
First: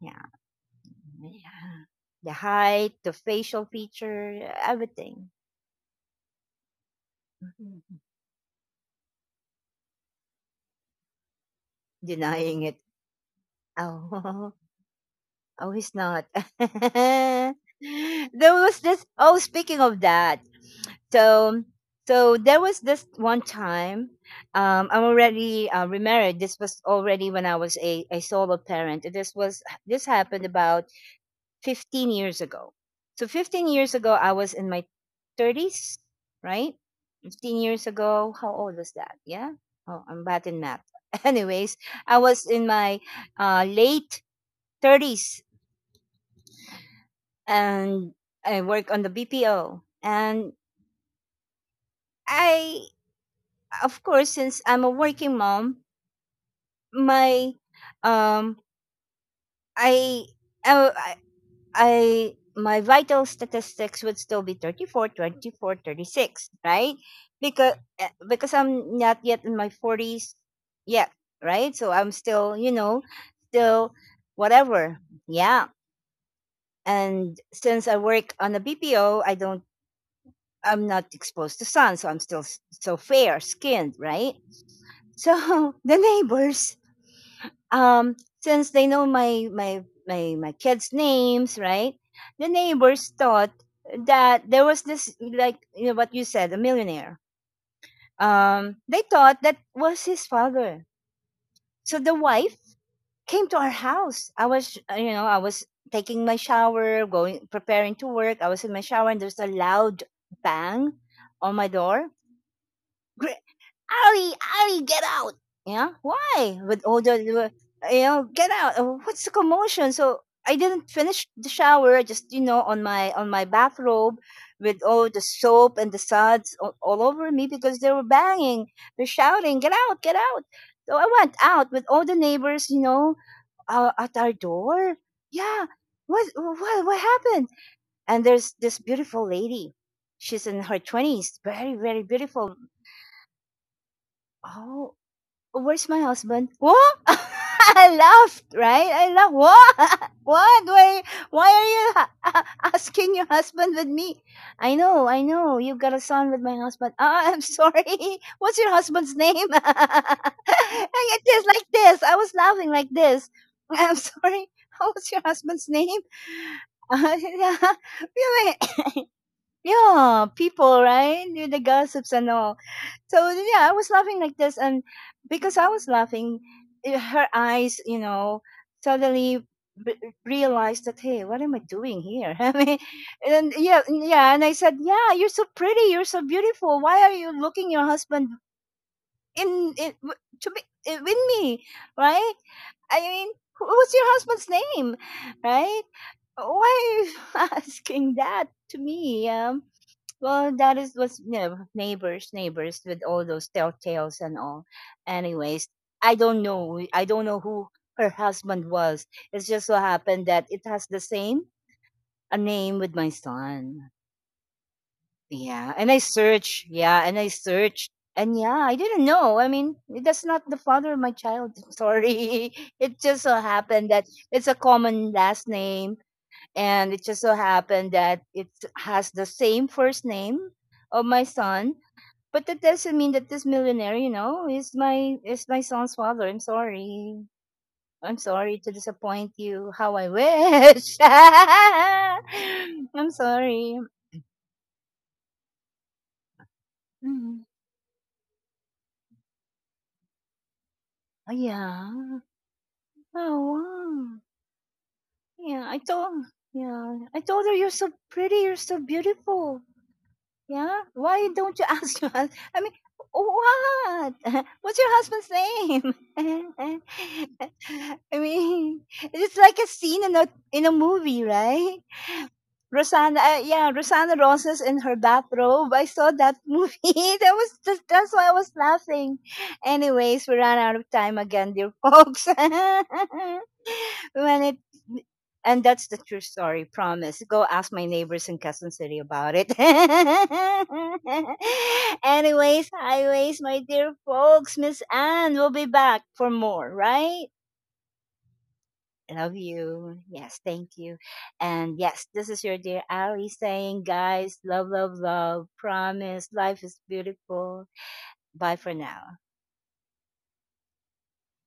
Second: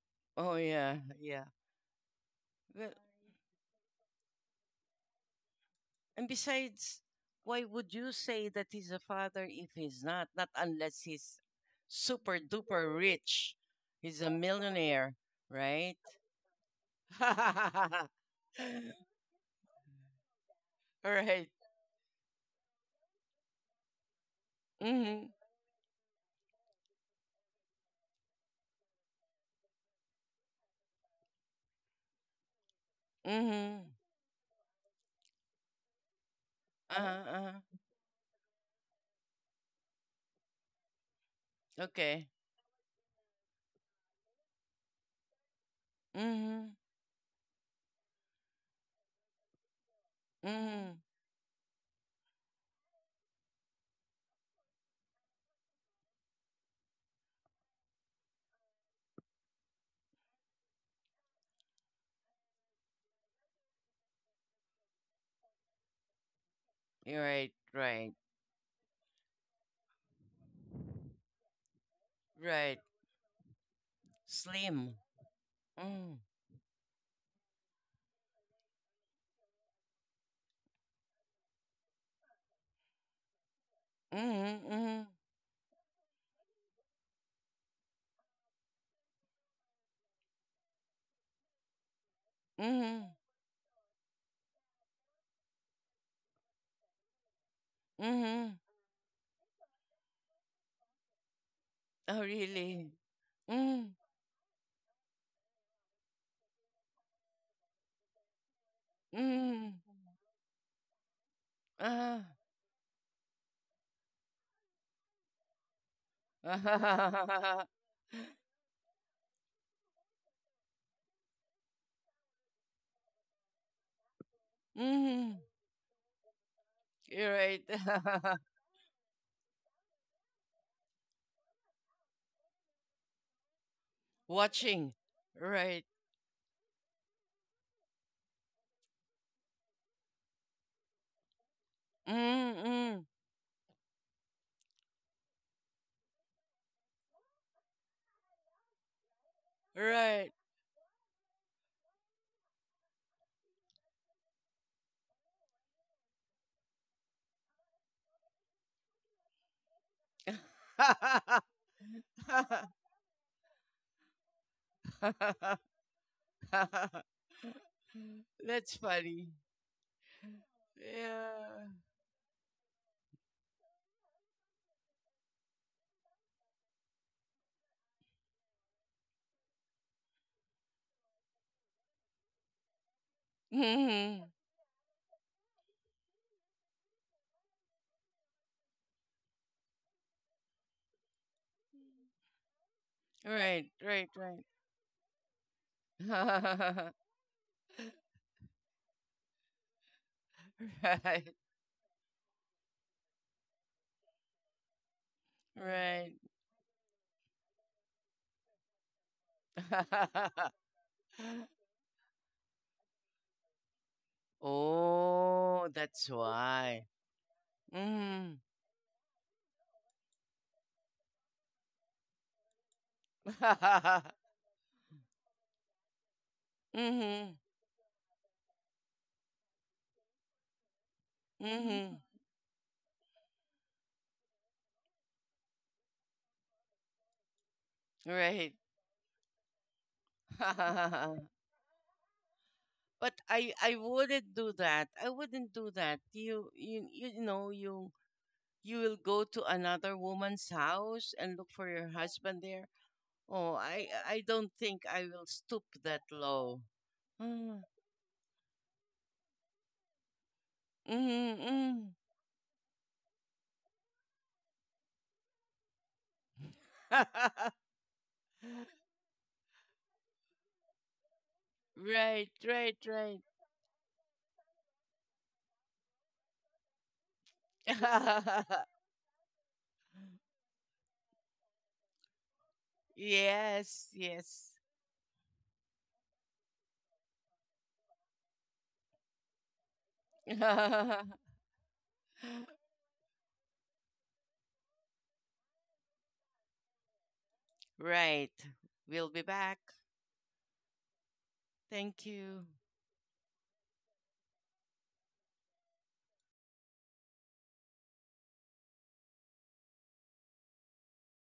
Yeah, Oh yeah, yeah. yeah. The Well, height, the facial feature, everything. and besides, why would Mhm. you say that he's a father if he's not? Not unless he's super Denying it. duper rich. He's a Oh. millionaire, Oh, he's right? not. There was this. Oh, speaking of that, All right. so so there was this one time. I'm Mhm, already remarried. This was already when I was a solo parent. This happened about 15 years ago. So 15 mhm. years ago, I was in my 30s, right? Uh huh. 15 Uh-huh. years ago. How old was that? Yeah. Oh, I'm bad in math. Anyways, I Okay. was in my late 30s Mhm, and I work on the BPO. And mhm. I, of course, since I'm a working mom, my um, I, I, I I- my vital statistics would still be 34, 24, 36, right? You're right, Because right, because I'm not yet in my 40s yet, right? So I'm still, you right. know, still Slim. whatever. Yeah. Mm. And since I work on a BPO, I'm not exposed to sun, so I'm still so fair skinned, right? Mm-hmm. Mm-hmm. So the neighbors, um, since they know my kids' names, right? The Mm-hmm. neighbors thought that there was this, like, you know, what you said, a millionaire. Mm-hmm. They thought that was his father. So the Oh, wife really? came to our Mm. house. I was, I was taking my shower, going preparing to work. I was in my shower, and there's a Mm. loud bang on my door. Uh-huh. Gr- Ali, Ali, get out. Yeah, why? With all the- You know, get out. Oh, what's the commotion? So I didn't finish the shower. Just you know, on my bathrobe, with all the Mm. soap and the suds all over You're me right. because they were banging, they're shouting, get out, get out. So I went out with all the neighbors, you know, at our Watching. door. Yeah, Right. what what happened? And there's this beautiful lady. She's in her twenties, very very beautiful. Mm-mm. Oh, where's my husband? What? I laughed, right? I laughed. What? Right. What? Why? Why are you ha- asking your husband with me? I know, I know. You got a son with my husband. Ah, I'm sorry. What's your husband's name? I get this like this. I was laughing like this. I'm sorry. What's your husband's name? Yeah, That's funny. yeah, people, right? The Yeah. gossips and all. So yeah, I was laughing like this, and because I was laughing, eh, her eyes, you know, suddenly b- realized that, hey, what am I doing here? I mean, and yeah, Mm-hmm. yeah, and I said, yeah, you're so pretty, you're so beautiful. Why are you looking your husband in w- to be eh, with me, right? I mean, Right, what's your right, right. husband's name, right? Why are you asking that to me? Well, that is what's you Right, know, neighbors, neighbors with all those telltales and all. Anyways, right. I don't know. I don't know who her husband was. It's just so happened that it has the same a name with my son. Oh, Yeah, and I that's search. why. Yeah, and I search. Mm. And yeah, I didn't know. I mean, that's not the father of my child. Sorry. It just so happened that it's a common last name, and it just Mhm. so happened that it has the same first name of my son, Mhm. but that doesn't mean that this millionaire, you know, is my son's father. I'm sorry. I'm Right. sorry to disappoint you. How I wish. But I'm I sorry. wouldn't do that. I wouldn't do that. You Mm. know you you will go to another woman's house and Oh, look for your yeah. husband there. Oh, Oh I wow. don't think I will stoop Yeah, I that told, low. yeah. I told her, Mm. you're so pretty, you're so beautiful. Yeah, why Mhm. don't you Mm. ask your husband? I mean, what? What's your husband's name? I mean, it's like a scene in a, in a movie, right? Right, right, right. Rosanna, yeah, Rosanna Roses in her bathrobe. I saw that movie. That was just, that's why I was laughing. Anyways, we ran out of time again, dear folks. Yes, When yes. it, and that's the true story, promise. Go ask my neighbors in Quezon City about it. Anyways, highways, my dear folks, Miss Anne will be back for more, right? Right. We'll be Love back. you. Yes, thank you. And Thank yes, this is you. your dear Ali saying, guys, love, love, love. Promise. Life is beautiful. Bye for now.